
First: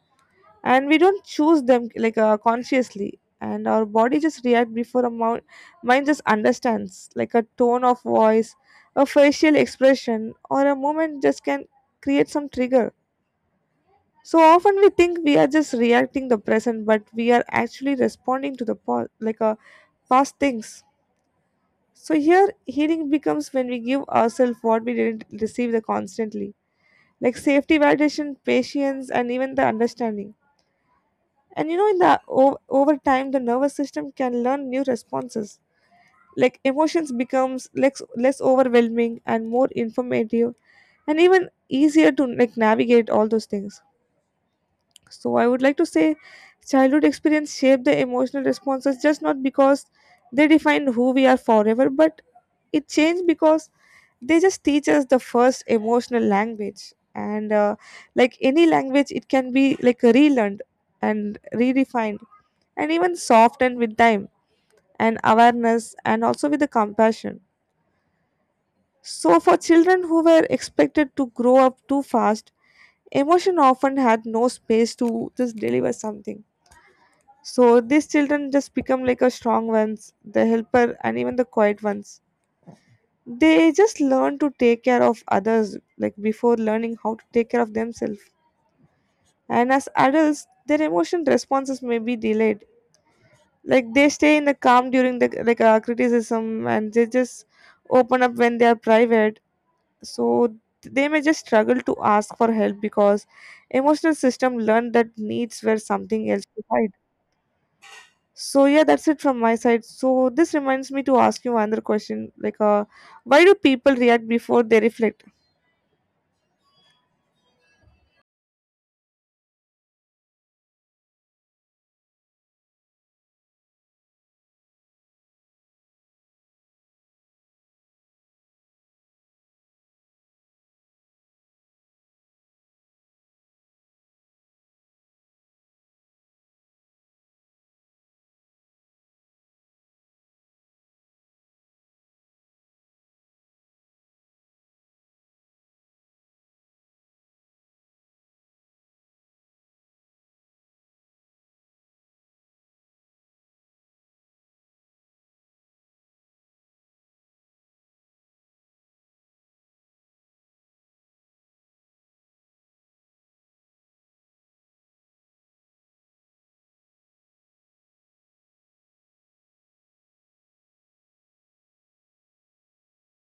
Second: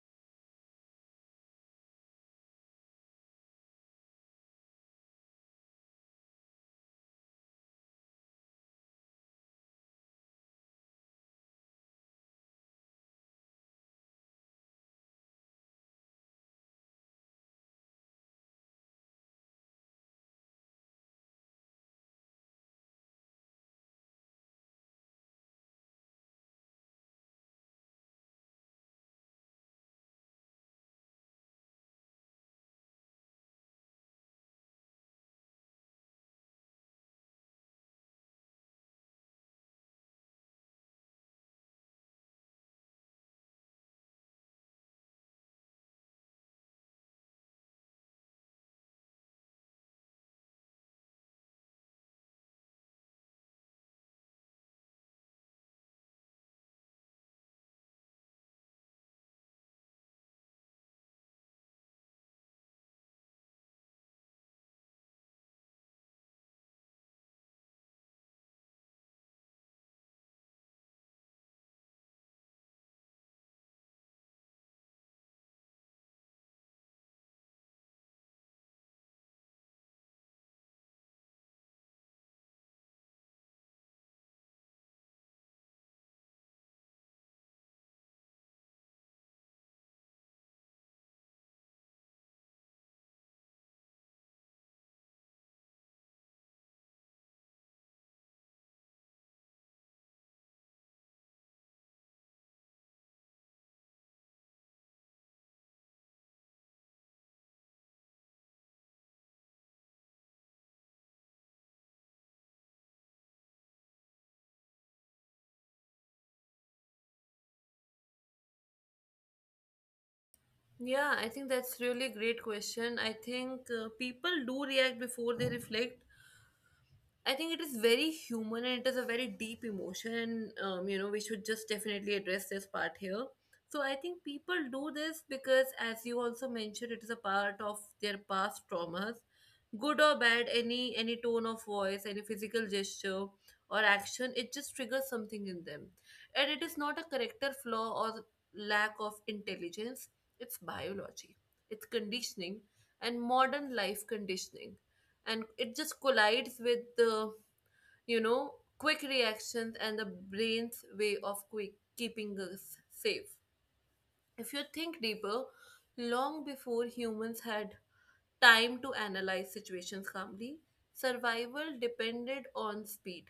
B: and we don't choose them consciously. And our body just react before a mind just understands, like a tone of voice, a facial expression, or a moment just can create some trigger. So often we think we are just reacting the present, but we are actually responding to the past, past things. So here, healing becomes when we give ourselves what we didn't receive the constantly, like safety, validation, patience, and even the understanding. And you know, in the over time the nervous system can learn new responses, like emotions becomes less overwhelming and more informative, and even easier to like navigate all those things. So I would like to say, childhood experience shape the emotional responses just not because they define who we are forever, but it changed because they just teach us the first emotional language. And like any language, it can be like relearned and redefined and even softened with time and awareness, and also with the compassion. So for children who were expected to grow up too fast, emotion often had no space to just deliver something. So these children just become like a strong ones, the helper and even the quiet ones. They just learn to take care of others like before learning how to take care of themselves. And as adults, their emotion responses may be delayed. Like they stay in the calm during the criticism and they just open up when they are private. So they may just struggle to ask for help because emotional system learned that needs were something else to hide. So yeah, that's it from my side. So this reminds me to ask you another question, why do people react before they reflect?
A: Yeah, I think that's really a great question. I think people do react before they reflect. I think it is very human and it is a very deep emotion. And we should just definitely address this part here. So I think people do this because, as you also mentioned, it is a part of their past traumas, good or bad. Any tone of voice, any physical gesture or action, it just triggers something in them, and it is not a character flaw or lack of intelligence. It's biology. It's conditioning and modern life conditioning, and it just collides with the, you know, quick reactions and the brain's way of quick keeping us safe. If you think deeper, long before humans had time to analyze situations calmly, survival depended on speed.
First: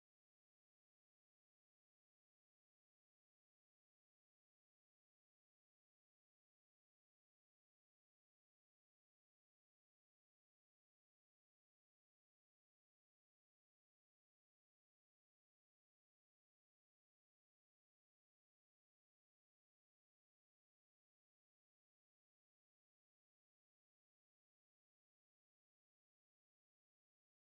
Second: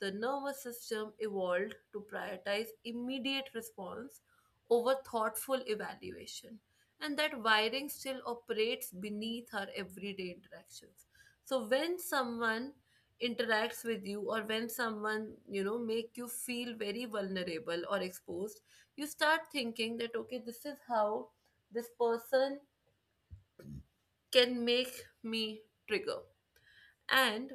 A: The nervous system evolved to prioritize immediate response over thoughtful evaluation. And that wiring still operates beneath our everyday interactions. So when someone interacts with you, or when someone you know make you feel very vulnerable or exposed, you start thinking that, okay, this is how this person can make me trigger. And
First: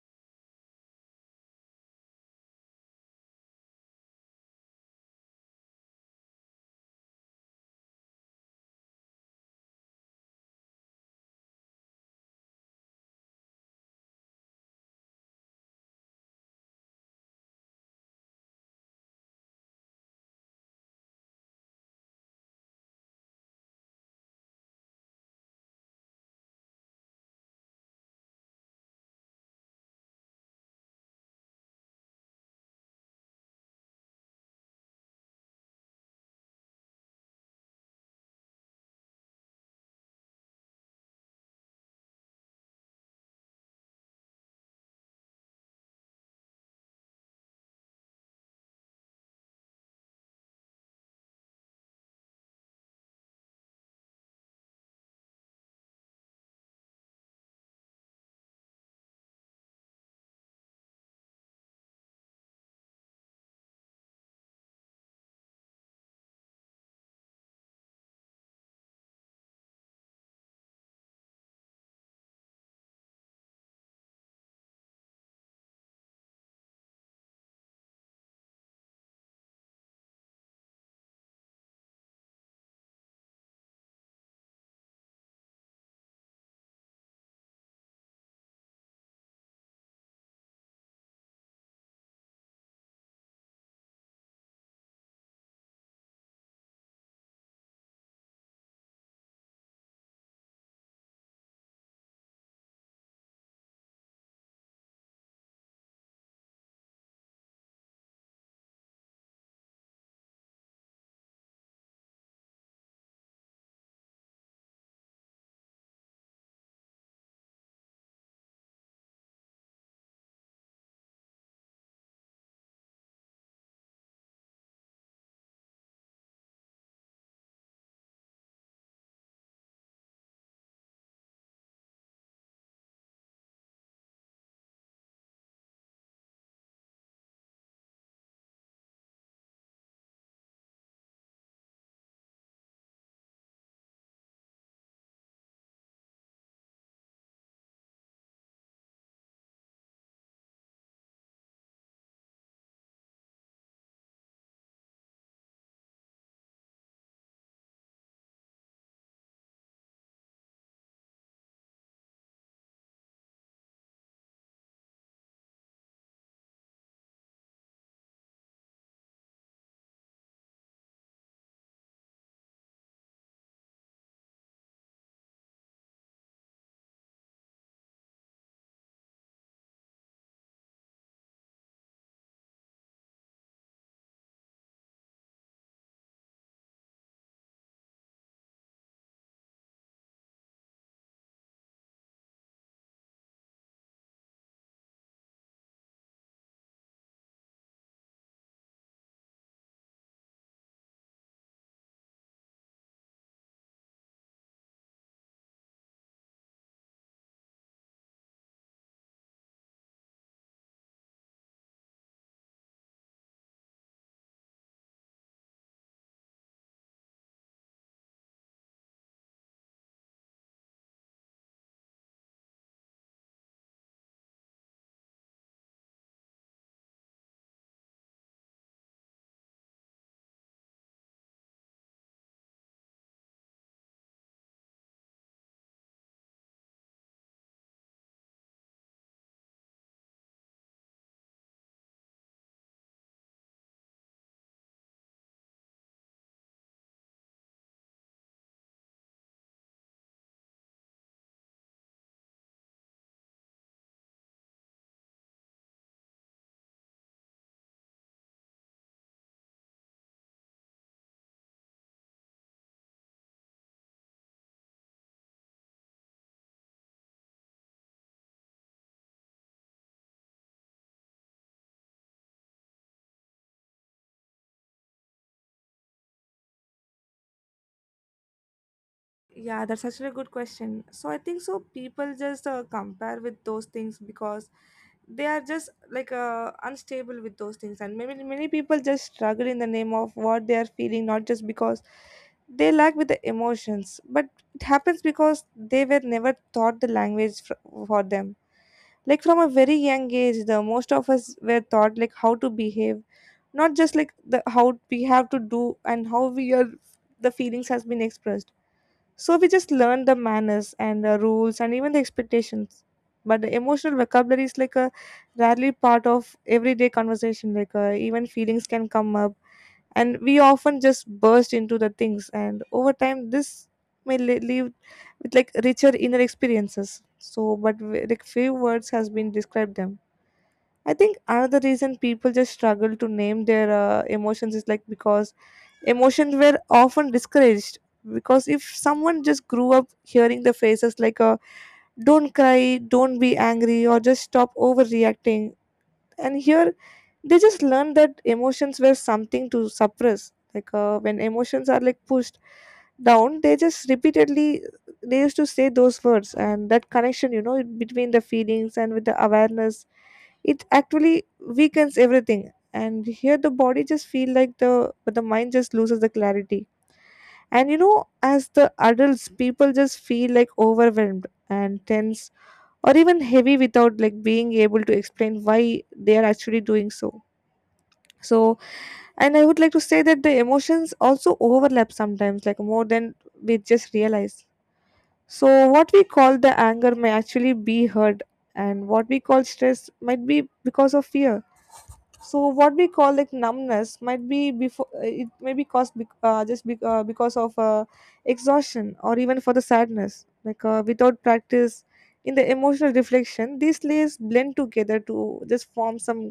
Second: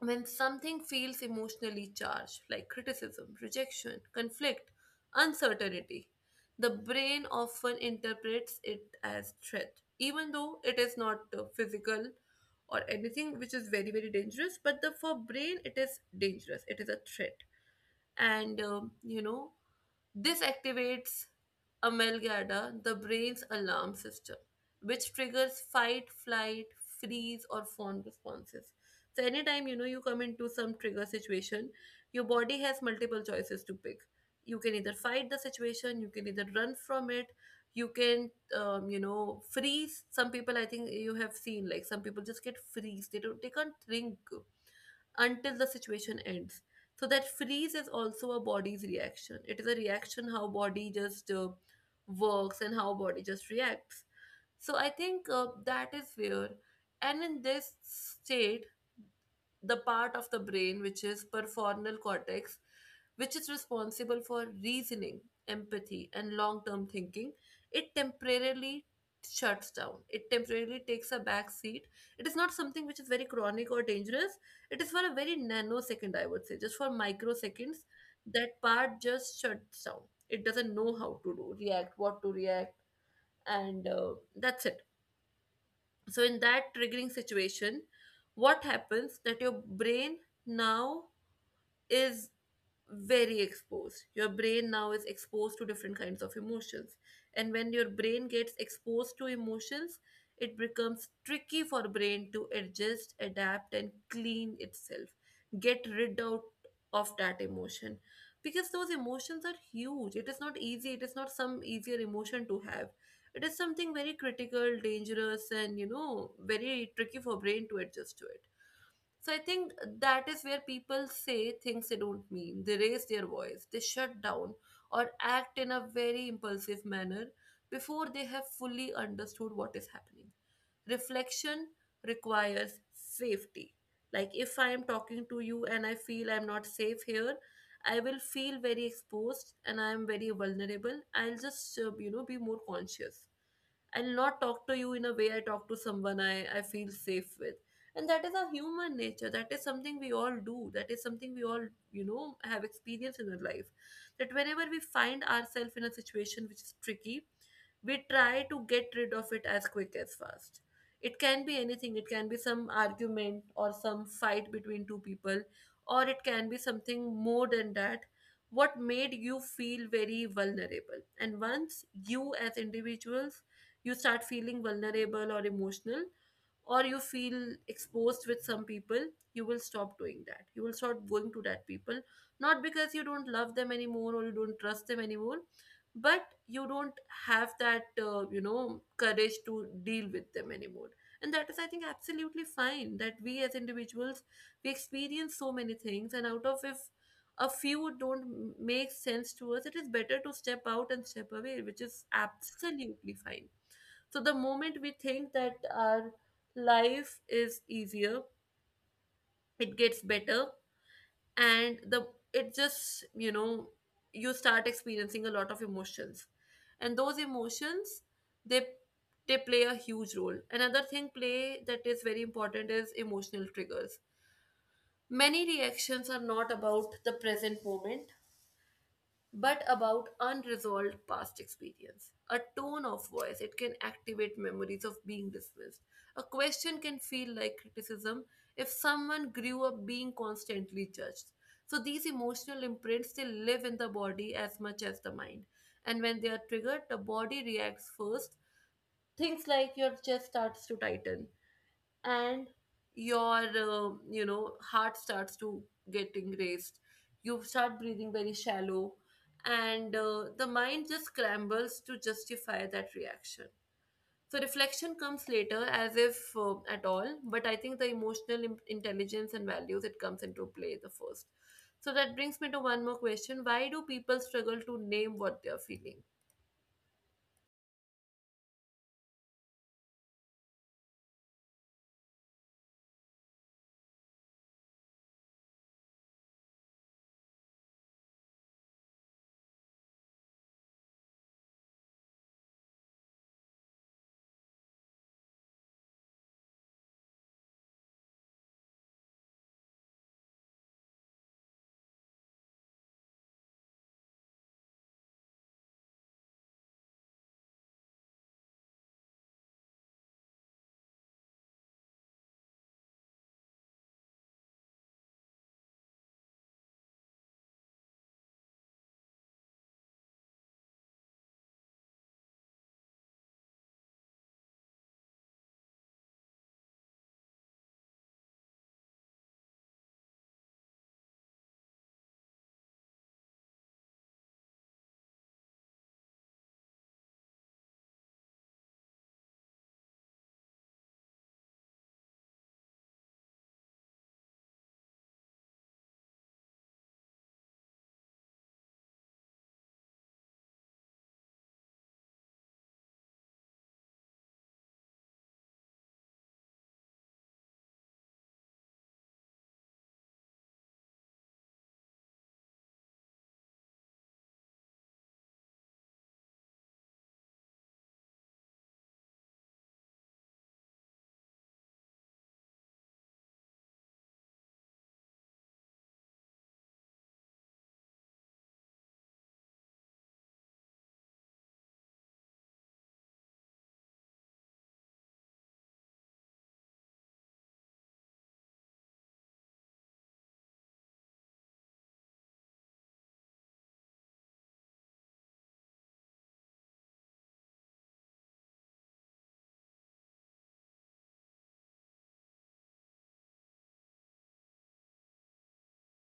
A: when something feels emotionally charged, like criticism, rejection, conflict, uncertainty, the brain often interprets it as threat, even though it is not physical or anything which is very, very dangerous, but the for brain it is dangerous, it is a threat. And this activates amalgada, the brain's alarm system, which triggers fight, flight, freeze, or fawn responses. So anytime you come into some trigger situation, your body has multiple choices to pick. You can either fight the situation, you can either run from it, you can freeze. Some people I think you have seen, like some people just get freeze. They can't think until the situation ends. So that freeze is also a body's reaction, it is a reaction how body just works and how body just reacts. So I think, that is where. And in this state, the part of the brain which is prefrontal cortex, which is responsible for reasoning, empathy, and long term thinking, it temporarily shuts down. It temporarily takes a back seat. It is not something which is very chronic or dangerous. It is for a very nanosecond, I would say, just for microseconds. That part just shuts down. It doesn't know how to do, react, what to react, and that's it. So in that triggering situation, what happens that your brain now is very exposed, your brain now is exposed to different kinds of emotions. And when your brain gets exposed to emotions, it becomes tricky for brain to adjust, adapt and clean itself, get rid out of that emotion, because those emotions are huge. It is not easy, it is not some easier emotion to have, it is something very critical, dangerous, and, very tricky for brain to adjust to it. So I think that is where people say things they don't mean. They raise their voice, they shut down, or act in a very impulsive manner before they have fully understood what is happening. Reflection requires safety. Like if I am talking to you and I feel I'm not safe here, I will feel very exposed and I am very vulnerable. I'll just, be more conscious. I'll not talk to you in a way I talk to someone I feel safe with. And that is our human nature. That is something we all do. That is something we all, have experienced in our life. That whenever we find ourselves in a situation which is tricky, we try to get rid of it as quick as fast. It can be anything. It can be some argument or some fight between two people, or it can be something more than that. What made you feel very vulnerable? And once you, as individuals, you start feeling vulnerable or emotional or you feel exposed with some people, you will stop doing that. You will start going to that people not because you don't love them anymore or you don't trust them anymore, but you don't have that courage to deal with them anymore. And that is, I think, absolutely fine that we as individuals, we experience so many things, and out of if a few don't make sense to us, it is better to step out and step away, which is absolutely fine. So the moment we think that our life is easier, it gets better, and the it just, you start experiencing a lot of emotions, and those emotions they they play a huge role. Another thing play that is very important is emotional triggers. Many reactions are not about the present moment but about unresolved past experience. A tone of voice, it can activate memories of being dismissed. A question can feel like criticism if someone grew up being constantly judged. So these emotional imprints, they live in the body as much as the mind. And when they are triggered, the body reacts first. Things like your chest starts to tighten, and your heart starts to getting raced, you start breathing very shallow, and the mind just scrambles to justify that reaction. So reflection comes later, as if at all, but I think the emotional intelligence and values, it comes into play the first. So that brings me to one more question: why do people struggle to name what they're feeling?
B: Yeah, that's actually a good question. So I think so people just compare with those things because they are just unstable with those things, and many people just struggle in the name of what they are feeling, not just because they lack with the emotions, but it happens because they were never taught the language for them. Like from a very young age the most of us were taught like how to behave, not just like the how we have to do and how we are the feelings has been expressed. So we just learn the manners and the rules and even the expectations, but the emotional vocabulary is like a rarely part of everyday conversation, even feelings can come up and we often just burst into the things, and over time this may leave with like richer inner experiences. So but like few words has been described them. I think another reason people just struggle to name their emotions is like because emotions were often discouraged, because if someone just grew up hearing the phrases like don't cry, don't be angry, or just stop overreacting. And here they just learned that emotions were something to suppress. When emotions are like pushed down, they just repeatedly they used to say those words, and that connection, you know, between the feelings and with the awareness, it actually weakens everything. And here the body just feel like the, but the mind just loses the clarity. And you know, as the adults, people just feel like overwhelmed and tense or even heavy without like being able to explain why they are actually doing so. So, and I would like to say that the emotions also overlap sometimes, like more than we just realize. So, what we call the anger may actually be hurt, and what we call stress might be because of fear. So what we call like numbness might be before, it may be caused because of exhaustion or even for the sadness. Without practice in the emotional reflection, these layers blend together to just form some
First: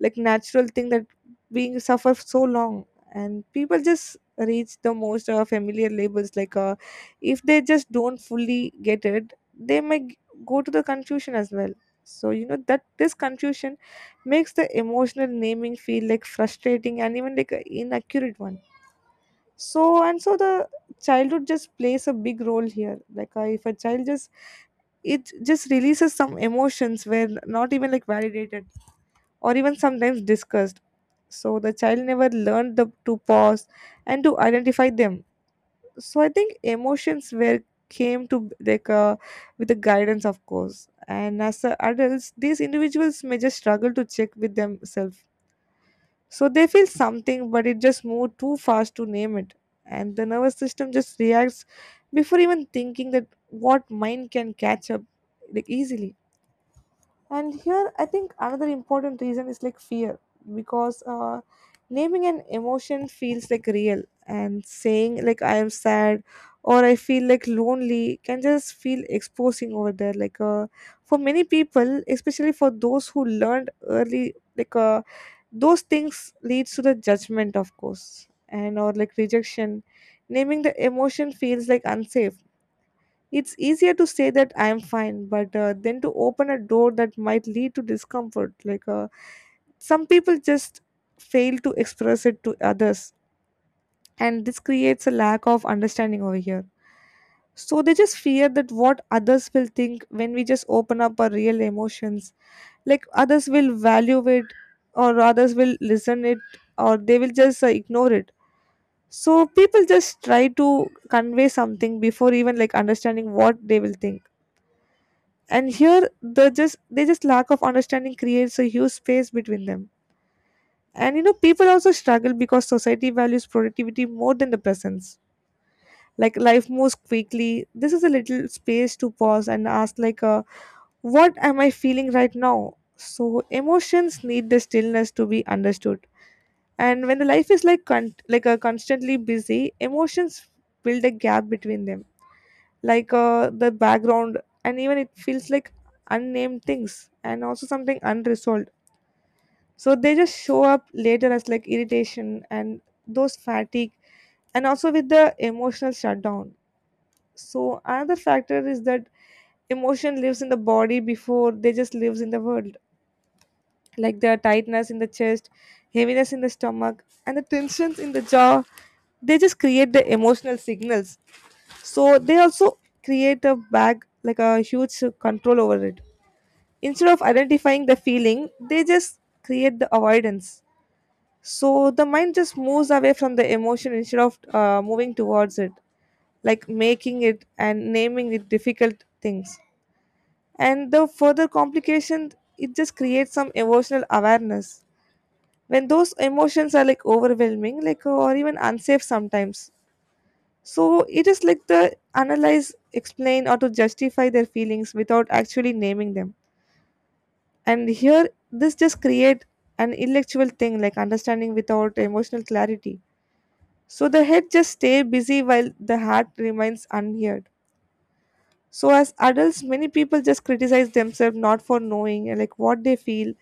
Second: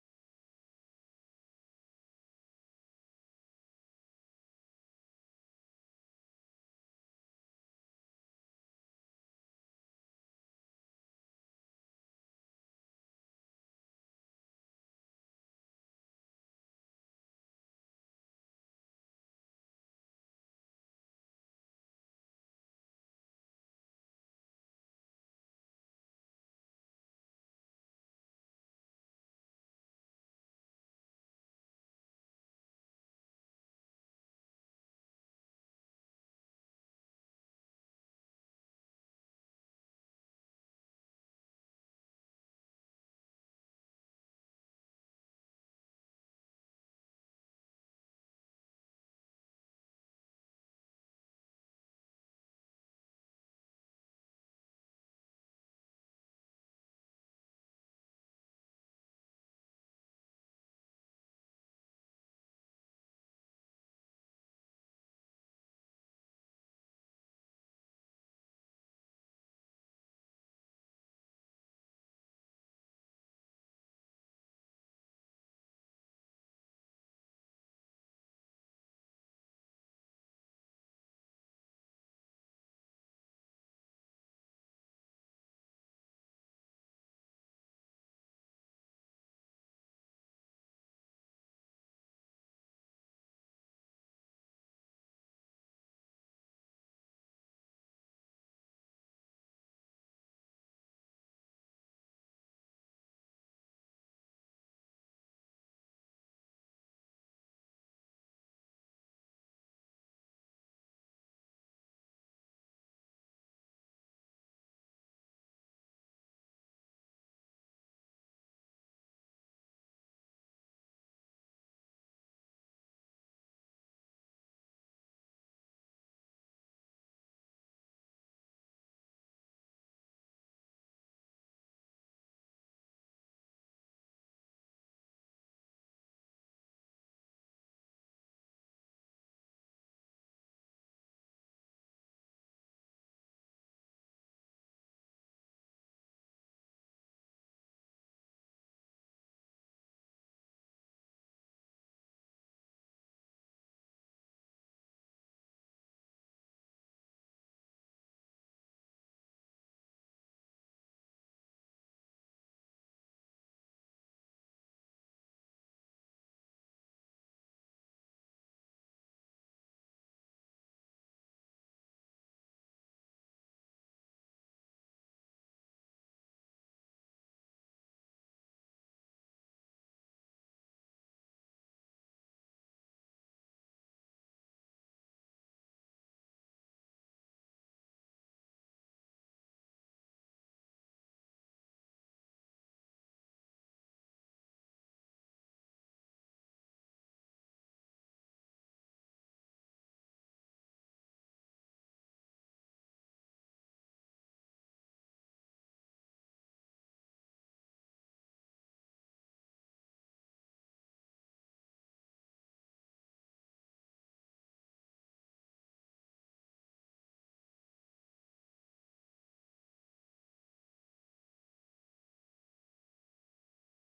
B: like natural thing that being suffer so long, and people just reach the most familiar labels. If they just don't fully get it, they may go to the confusion as well. So you know that this confusion makes the emotional naming feel like frustrating and even like an inaccurate one. So and so the childhood just plays a big role here. If a child just, it just releases some emotions where not even like validated or even sometimes discussed, so the child never learned the, to pause and to identify them. So I think emotions were came to like with the guidance, of course, and as adults, these individuals may just struggle to check with themselves. So they feel something, but it just moved too fast to name it. And the nervous system just reacts before even thinking that what mind can catch up like easily. And here, I think another important reason is like fear, because naming an emotion feels like real, and saying like I am sad or I feel like lonely can just feel exposing over there. For many people, especially for those who learned early, those things leads to the judgment, of course, and or like rejection. Naming the emotion feels like unsafe. It's easier to say that I'm fine, but then to open a door that might lead to discomfort. Some people just fail to express it to others, and this creates a lack of understanding over here. So they just fear that what others will think when we just open up our real emotions. Like others will value it, or others will listen it, or they will just ignore it. So people just try to convey something before even like understanding what they will think, and here the just they just lack of understanding creates a huge space between them. And you know, people also struggle because society values productivity more than the presence. Like life moves quickly, this is a little space to pause and ask like what am I feeling right now. So emotions need the stillness to be understood, and when the life is like like a constantly busy, emotions build a gap between them, the background, and even it feels like unnamed things and also something unresolved. So they just show up later as like irritation and those fatigue and also with the emotional shutdown. So another factor is that emotion lives in the body before they just lives in the world, like the tightness in the chest, heaviness in the stomach, and the tensions in the jaw. They just create the emotional signals. So they also create a bag like a huge control over it. Instead of identifying the feeling, they just create the avoidance. So the mind just moves away from the emotion instead of moving towards it, like making it and naming it difficult things. And the further complication, it just creates some emotional awareness when those emotions are like overwhelming like or even unsafe sometimes. So it is like the analyze, explain, or to justify their feelings without actually naming them. And here, this just create an intellectual thing like understanding without emotional clarity. So the head just stay busy while the heart remains unheard. So as adults, many people just criticize themselves not for knowing like what they feel,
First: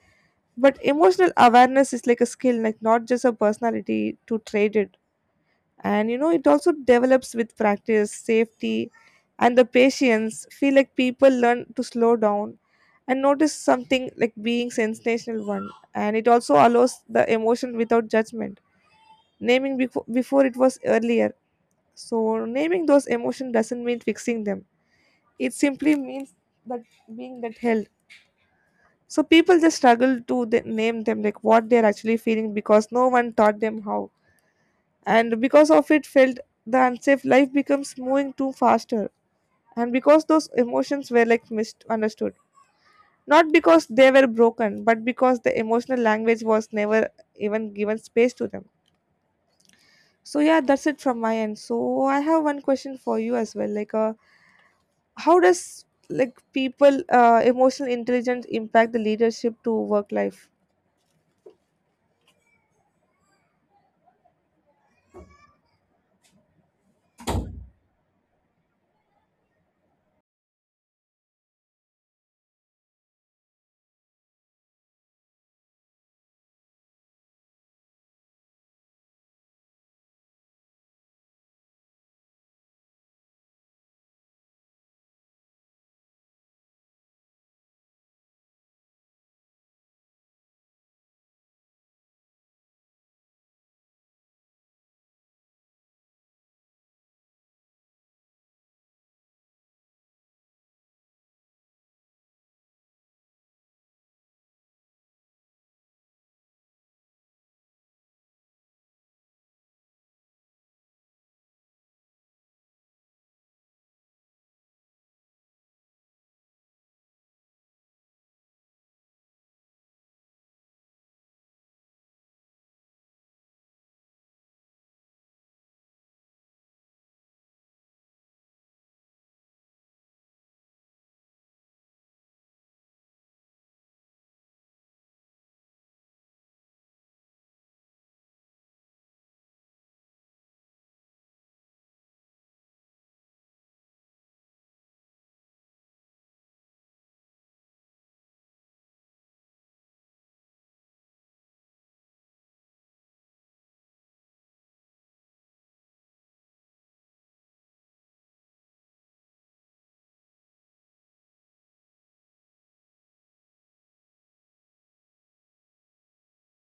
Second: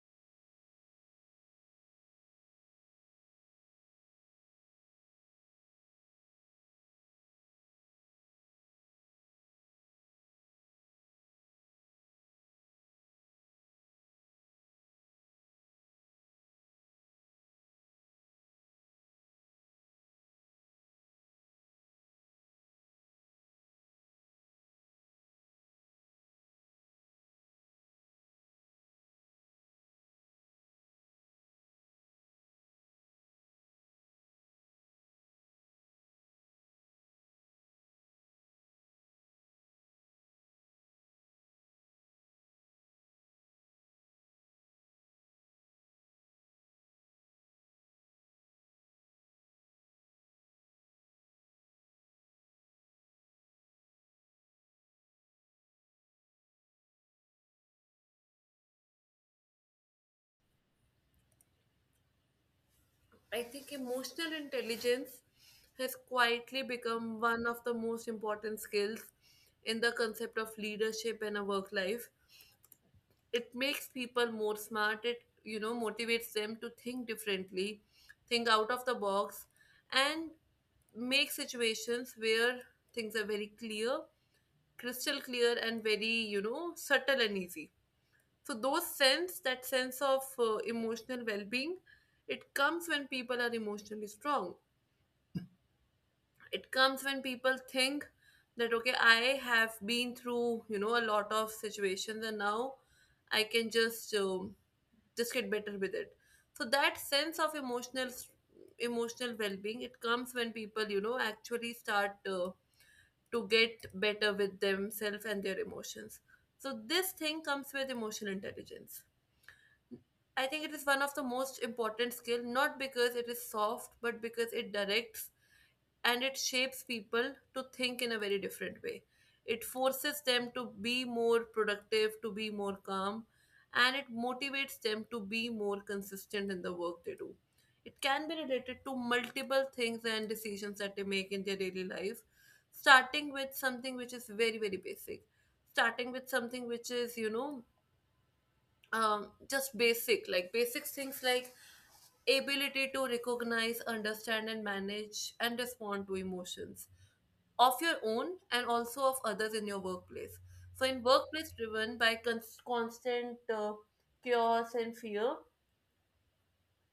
B: but emotional awareness is like a skill, like not just a personality to trade it. And you know, it also develops with practice safety, and the patience feel like people learn to slow down and notice something like being sensational one, and it also allows the emotion without judgment. Naming before, before it was earlier. So naming those emotion doesn't mean fixing them, it simply means that being that held. So people just struggle to the name them like what they're actually feeling because no one taught them how, and because of it felt the unsafe life becomes moving too faster, and because those emotions were like misunderstood, not because they were broken but because the emotional language was never even given space to them. So yeah, that's it from my end. So I have one question for you as well, how does like people emotional intelligence impact the leadership to work life?
A: I think emotional intelligence has quietly become one of the most important skills in the concept of leadership and a work life. It makes people more smart, it motivates them to think differently, think out of the box, and make situations where things are very clear, crystal clear, and very, subtle and easy. So those sense, that sense of emotional well-being, it comes when people are emotionally strong. It comes when people think that, okay, I have been through, a lot of situations, and now I can just get better with it. So that sense of emotional well-being, it comes when people, actually start to get better with themselves and their emotions. So this thing comes with emotional intelligence. I think it is one of the most important skill, not because it is soft but because it directs and it shapes people to think in a very different way. It forces them to be more productive, to be more calm, and it motivates them to be more consistent in the work they do. It can be related to multiple things and decisions that they make in their daily life, starting with something which is very, very basic, starting with something which is, you know, just basic, like basic things like ability to recognize, understand, and manage and respond to emotions of your own and also of others in your workplace. So, in workplace driven by constant chaos and fear,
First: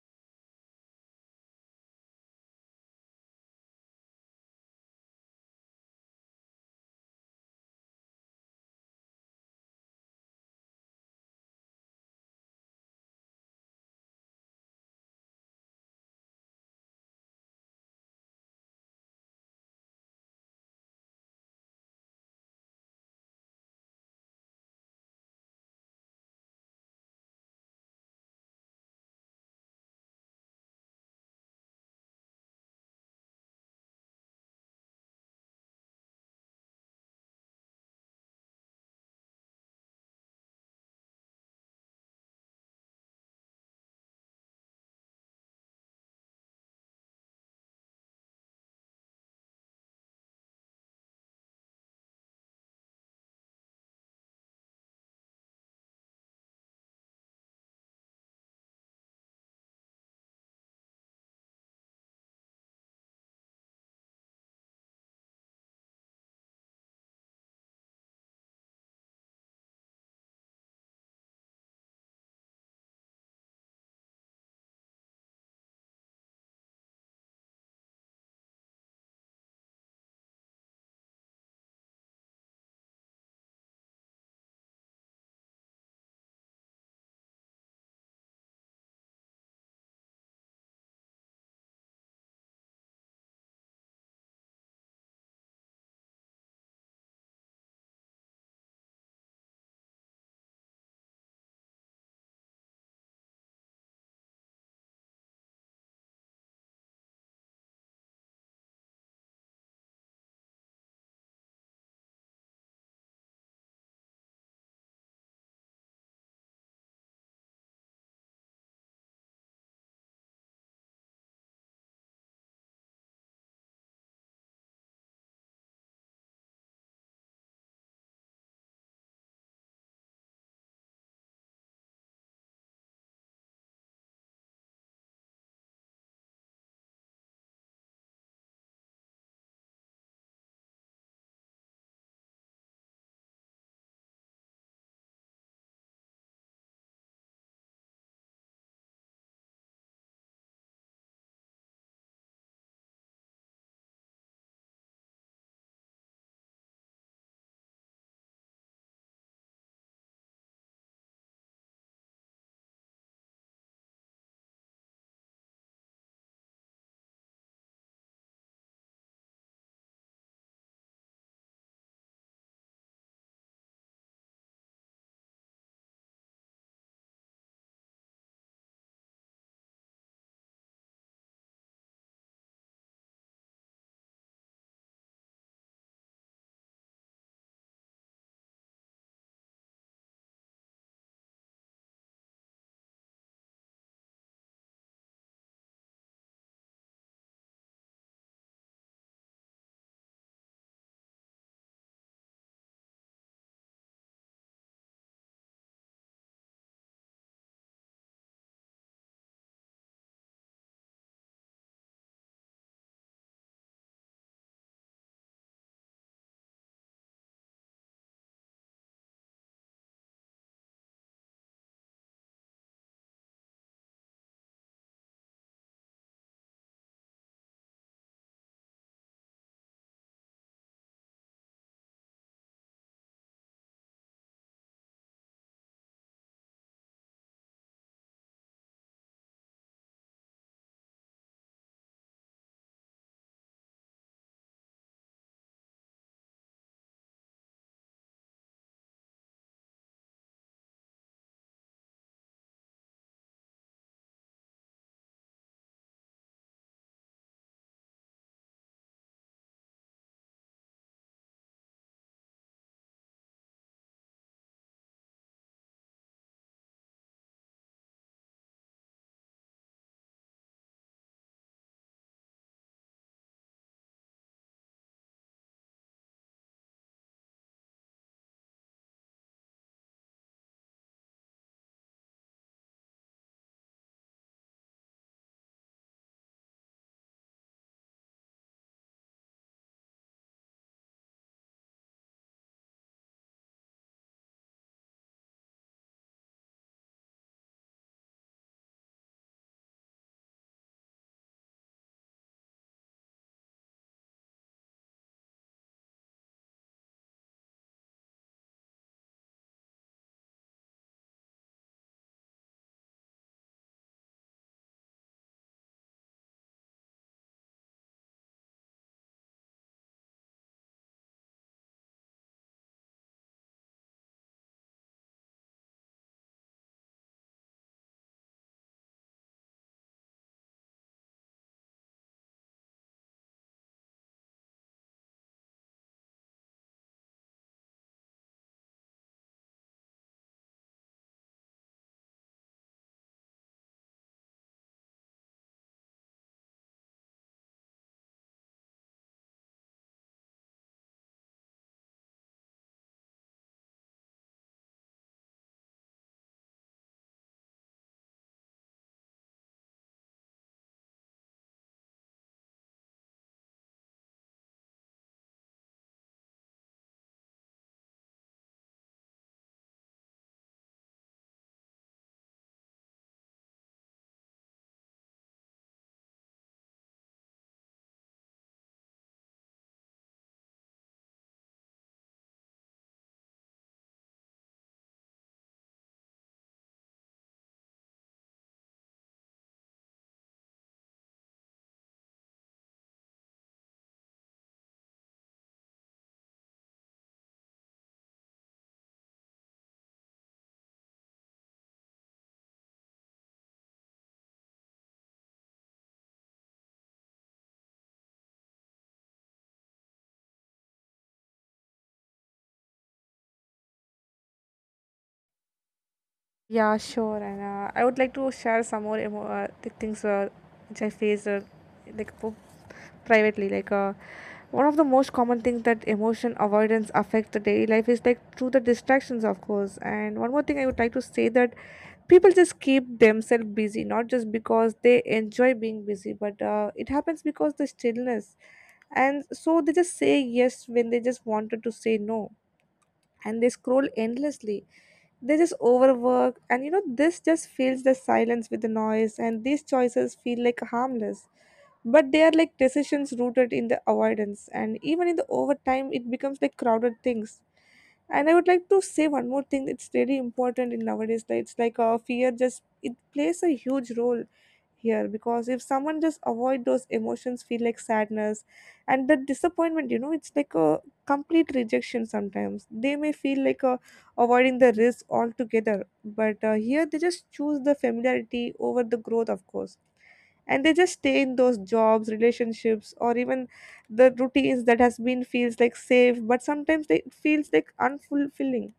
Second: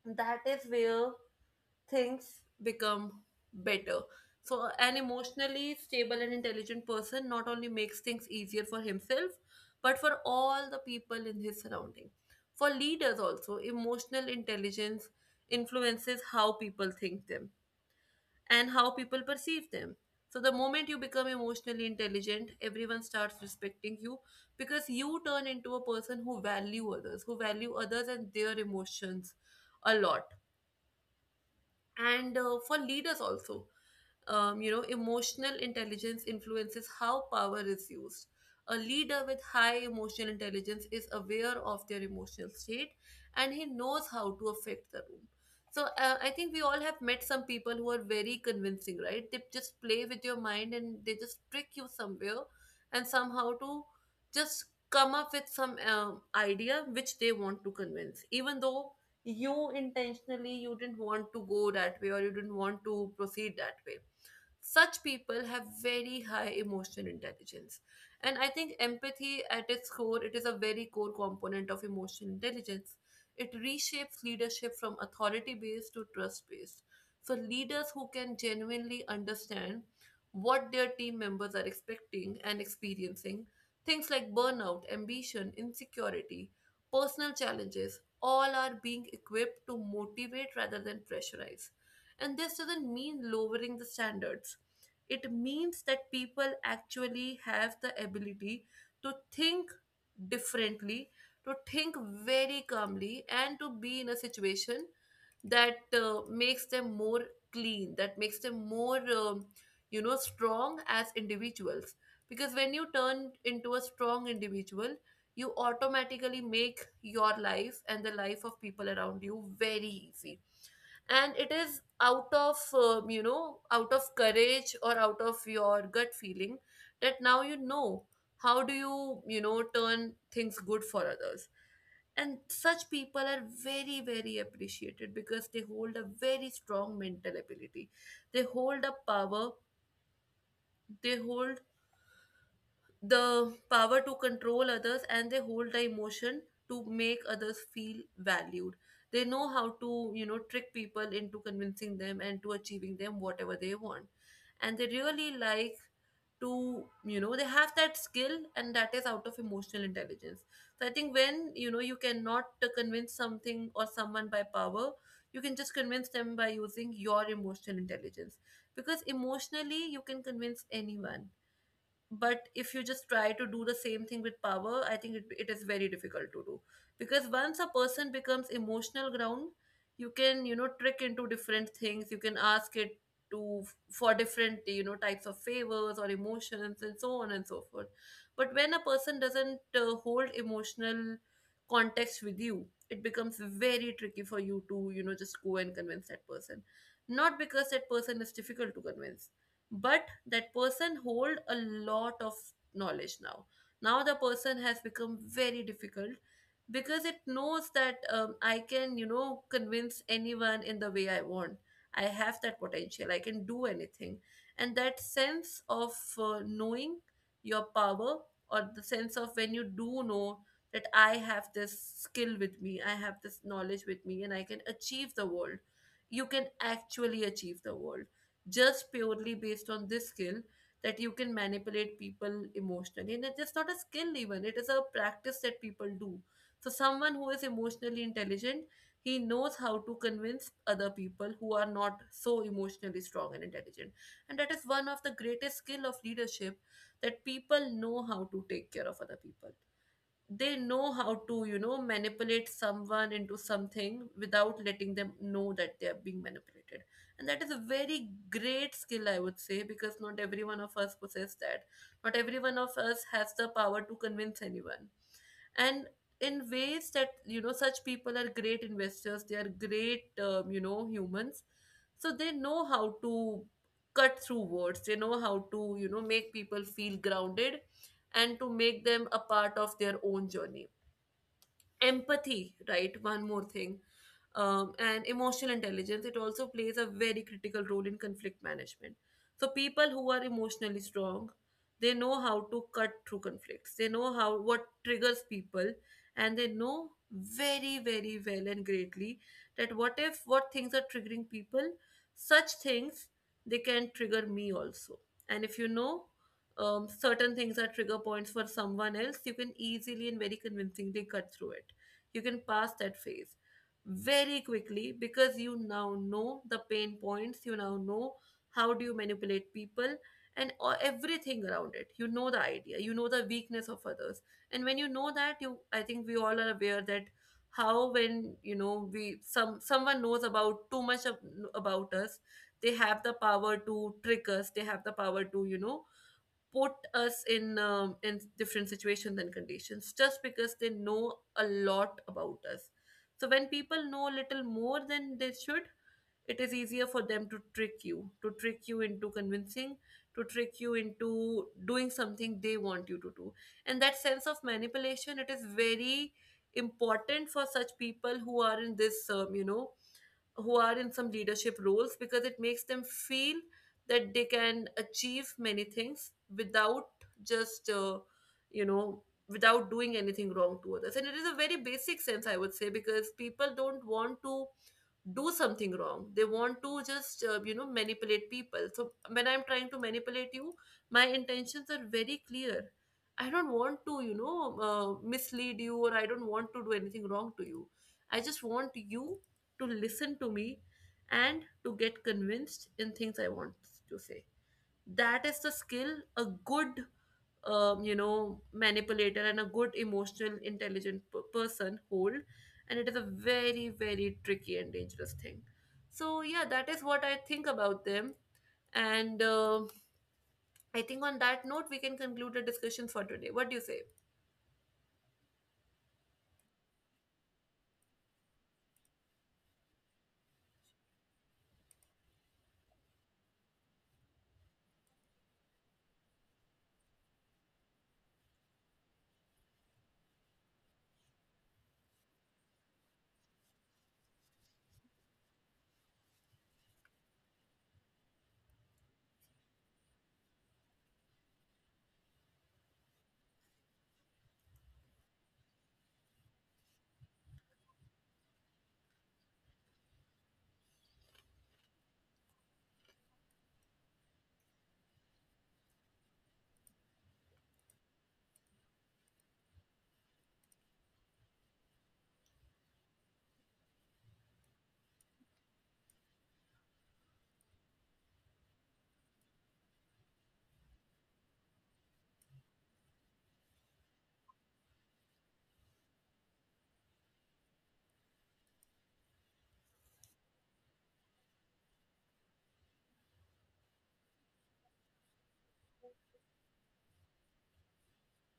A: that is where things become better. So, an emotionally stable and intelligent person not only makes things easier for himself, but for all the people in his surrounding. For leaders, also, emotional intelligence influences how people think and how people perceive them. So, the moment you become emotionally intelligent, everyone starts respecting you, because you turn into a person who value others and their emotions a lot. And for leaders also, emotional intelligence influences how power is used. A leader with high emotional intelligence is aware of their emotional state, and he knows how to affect the room. So I think we all have met some people who are very convincing, right? They just play with your mind, and they just trick you somewhere and somehow to just come up with some idea which they want to convince, even though you intentionally, you didn't want to go that way or you didn't want to proceed that way. Such people have very high emotional intelligence. And I think empathy, at its core, it is a very core component of emotional intelligence. It reshapes leadership from authority based to trust based. So, leaders who can genuinely understand what their team members are expecting and experiencing, things like burnout, ambition, insecurity, personal challenges, all are being equipped to motivate rather than pressurize. And this doesn't mean lowering the standards. It means that people actually have the ability to think differently, to think very calmly, and to be in a situation that makes them more clean, that makes them more, strong as individuals. Because when you turn into a strong individual, you automatically make your life and the life of people around you very easy, and it is out of out of courage or out of your gut feeling that now you know how do you, you know turn things good for others. And such people are very, very appreciated because they hold a very strong mental ability, they hold a power, they hold the power to control others, and they hold the emotion to make others feel valued. They know how to, trick people into convincing them and to achieving them whatever they want, and they really like to, they have that skill, and that is out of emotional intelligence. So I think when, you cannot convince something or someone by power, you can just convince them by using your emotional intelligence, because emotionally you can convince anyone. But if you just try to do the same thing with power, I think it is very difficult to do, because once a person becomes emotional ground, you can, trick into different things, you can ask it to for different, types of favors or emotions and so on and so forth. But when a person doesn't hold emotional context with you, it becomes very tricky for you to, just go and convince that person, not because that person is difficult to convince, but that person hold a lot of knowledge now. Now the person has become very difficult, because it knows that, I can, convince anyone in the way I want, I have that potential, I can do anything. And that sense of knowing your power, or the sense of when you do know that I have this skill with me, I have this knowledge with me, and I can achieve the world, you can actually achieve the world just purely based on this skill, that you can manipulate people emotionally. And it's just not a skill, even, it is a practice that people do. So, someone who is emotionally intelligent, he knows how to convince other people who are not so emotionally strong and intelligent. And that is one of the greatest skill of leadership, that people know how to take care of other people. They know how to manipulate someone into something without letting them know that they are being manipulated. And that is a very great skill, I would say, because not every one of us possess that. Not every one of us has the power to convince anyone. And in ways that such people are great investors. They are great humans. So they know how to cut through words. They know how to make people feel grounded, and to make them a part of their own journey. Empathy, right? One more thing, and emotional intelligence, it also plays a very critical role in conflict management. So people who are emotionally strong, they know how to cut through conflicts. They know how what triggers people, and they know very very well and greatly that what if what things are triggering people. Such things, they can trigger me also. And if certain things are trigger points for someone else, you can easily and very convincingly cut through it. You can pass that phase very quickly, because you now know the pain points. You now know how do you manipulate people and everything around it. You know the idea, you know the weakness of others. And when you know that, you I think we all are aware that how, when you know we some someone knows about too much about us, they have the power to trick us. They have the power to put us in different situations and conditions, just because they know a lot about us. So when people know a little more than they should, it is easier for them to trick you, to trick you into convincing, to trick you into doing something they want you to do. And that sense of manipulation, it is very important for such people who are in this, who are in some leadership roles, because it makes them feel that they can achieve many things without, just you know without doing anything wrong to others. And it is a very basic sense, I would say, because people don't want to do something wrong. They want to just manipulate people. So when I'm trying to manipulate you, my intentions are very clear. I don't want to mislead you, or I don't want to do anything wrong to you. I just want you to listen to me, and to get convinced in things I want to say. That is the skill a good, manipulator and a good emotional intelligent person hold, and it is a very very tricky and dangerous thing. So yeah, that is what I think about them. And I think on that note, we can conclude the discussion for today. What do you say?
B: Yeah, sure. And I would like to share some more things which I face like privately. One of the most common things that emotion avoidance affects the daily life is like through the distractions, of course. And one more thing I would like to say that people just keep themselves busy, not just because they enjoy being busy, but it happens because the stillness. And so they just say yes when they just wanted to say no, and they scroll endlessly, they just overwork, and you know this just fills the silence with the noise, and these choices feel like harmless but they are like decisions rooted in the avoidance and even in the overtime it becomes like crowded things. And I would like to say one more thing that's really important in nowadays. Like it's like a fear just it plays a huge role here because if someone just avoid those emotions, feel like sadness and the disappointment, you know, it's like a complete rejection sometimes. They may feel like a avoiding the risk altogether, but here they just choose the familiarity over the growth, of course, and they just stay in those jobs relationships or even the routines that has been feels like safe but sometimes they, it feels like unfulfilling.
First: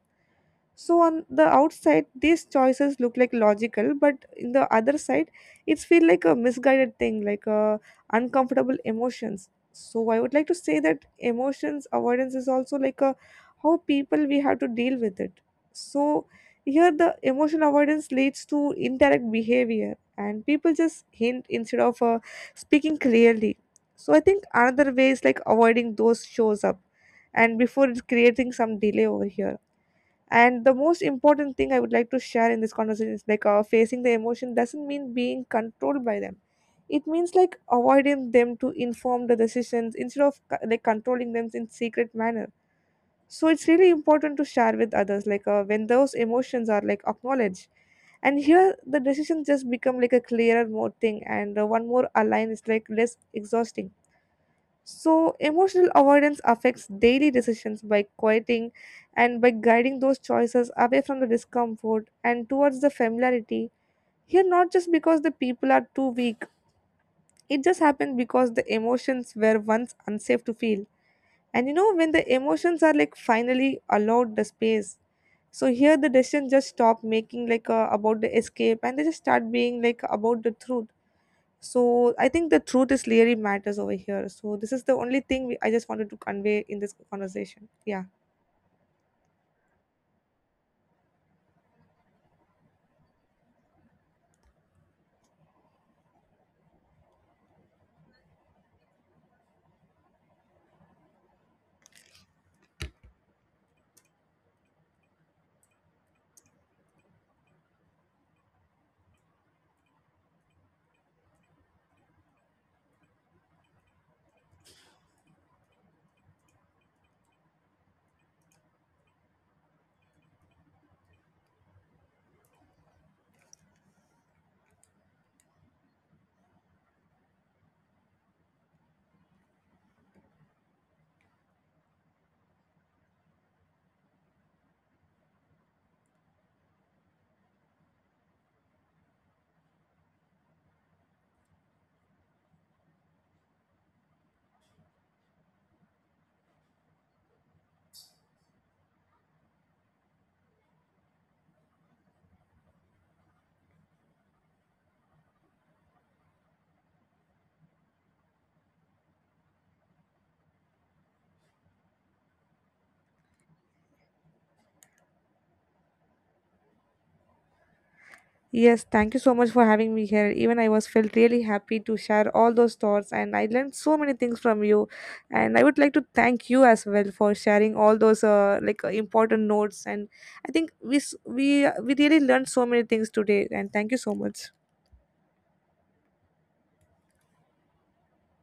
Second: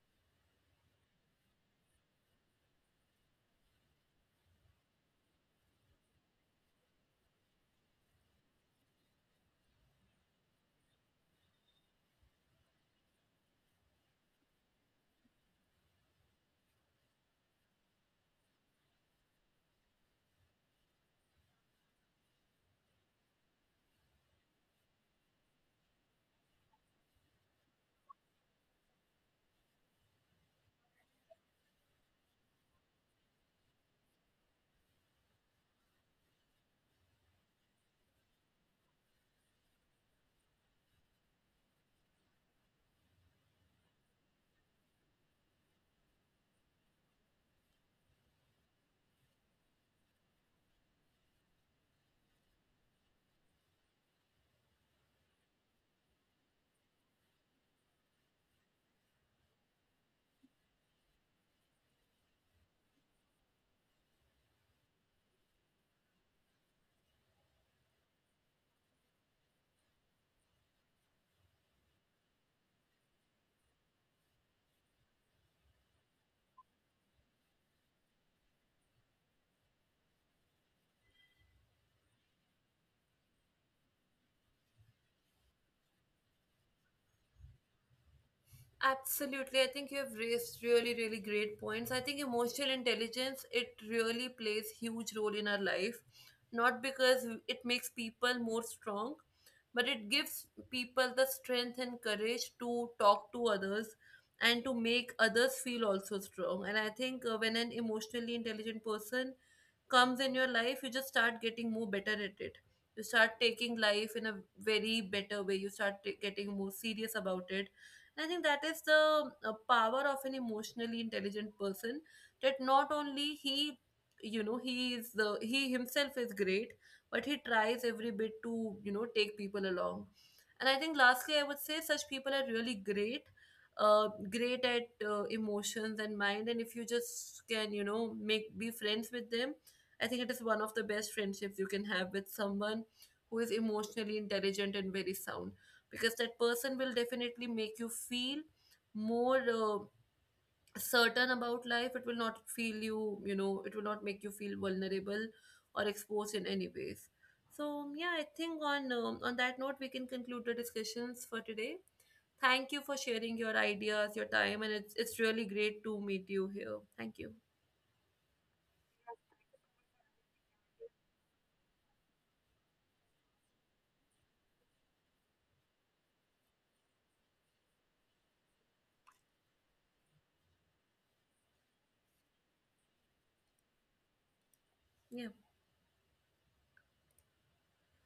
B: So on the outside these choices look like logical but in the other side it's feel like a misguided thing like a uncomfortable emotions. So I would like to say that emotions avoidance is also like a how people we have to deal with it. So here the emotion avoidance leads to indirect behavior and people just hint instead of speaking clearly. So I think another way is like avoiding those shows up and before it's creating some delay over here. And the most important thing I would like to share in this conversation is like facing the emotion doesn't mean being controlled by them. It means like avoiding them to inform the decisions instead of like controlling them in secret manner. So it's really important to share with others like when those emotions are like acknowledged. And here the decisions just become like a clearer more thing and one more align is like less exhausting. So, emotional avoidance affects daily decisions by quieting and by guiding those choices away from the discomfort and towards the familiarity. Here, not just because the people are too weak, it just happened because the emotions were once unsafe to feel. And you know, when the emotions are like finally allowed the space, so here the decision just stop making like about the escape and they just start being like about the truth. So I think the truth is really matters over here. So this is the only thing I just wanted to convey in this conversation. Yeah.
A: Absolutely. I think you have raised really, really great points. I think emotional intelligence, it really plays huge role in our life, not because it makes people more strong, but it gives people the strength and courage to talk to others and to make others feel also strong. And I think when an emotionally intelligent person comes in your life, you just start getting more better at it. You start taking life in a very better way. You start getting more serious about it. And I think that is the power of an emotionally intelligent person, that not only he, he is the he himself is great, but he tries every bit to take people along. And I think lastly I would say, such people are really great, uh, great at emotions and mind. And if you just can, make be friends with them, I think it is one of the best friendships you can have, with someone who is emotionally intelligent and very sound. Because that person will definitely make you feel more certain about life. It will not feel you, it will not make you feel vulnerable or exposed in any ways. So yeah, I think on on that note, we can conclude the discussions for today. Thank you for sharing your ideas, your time, and it's really great to meet you here. Thank you.
B: Yes, thank you so much for having me here. Even I was felt really happy to share all those thoughts and I learned so many things from you. And I would like to thank you as well for sharing all those important notes, and I think we s- we really learned so many things today, and thank you so much.
A: Yeah.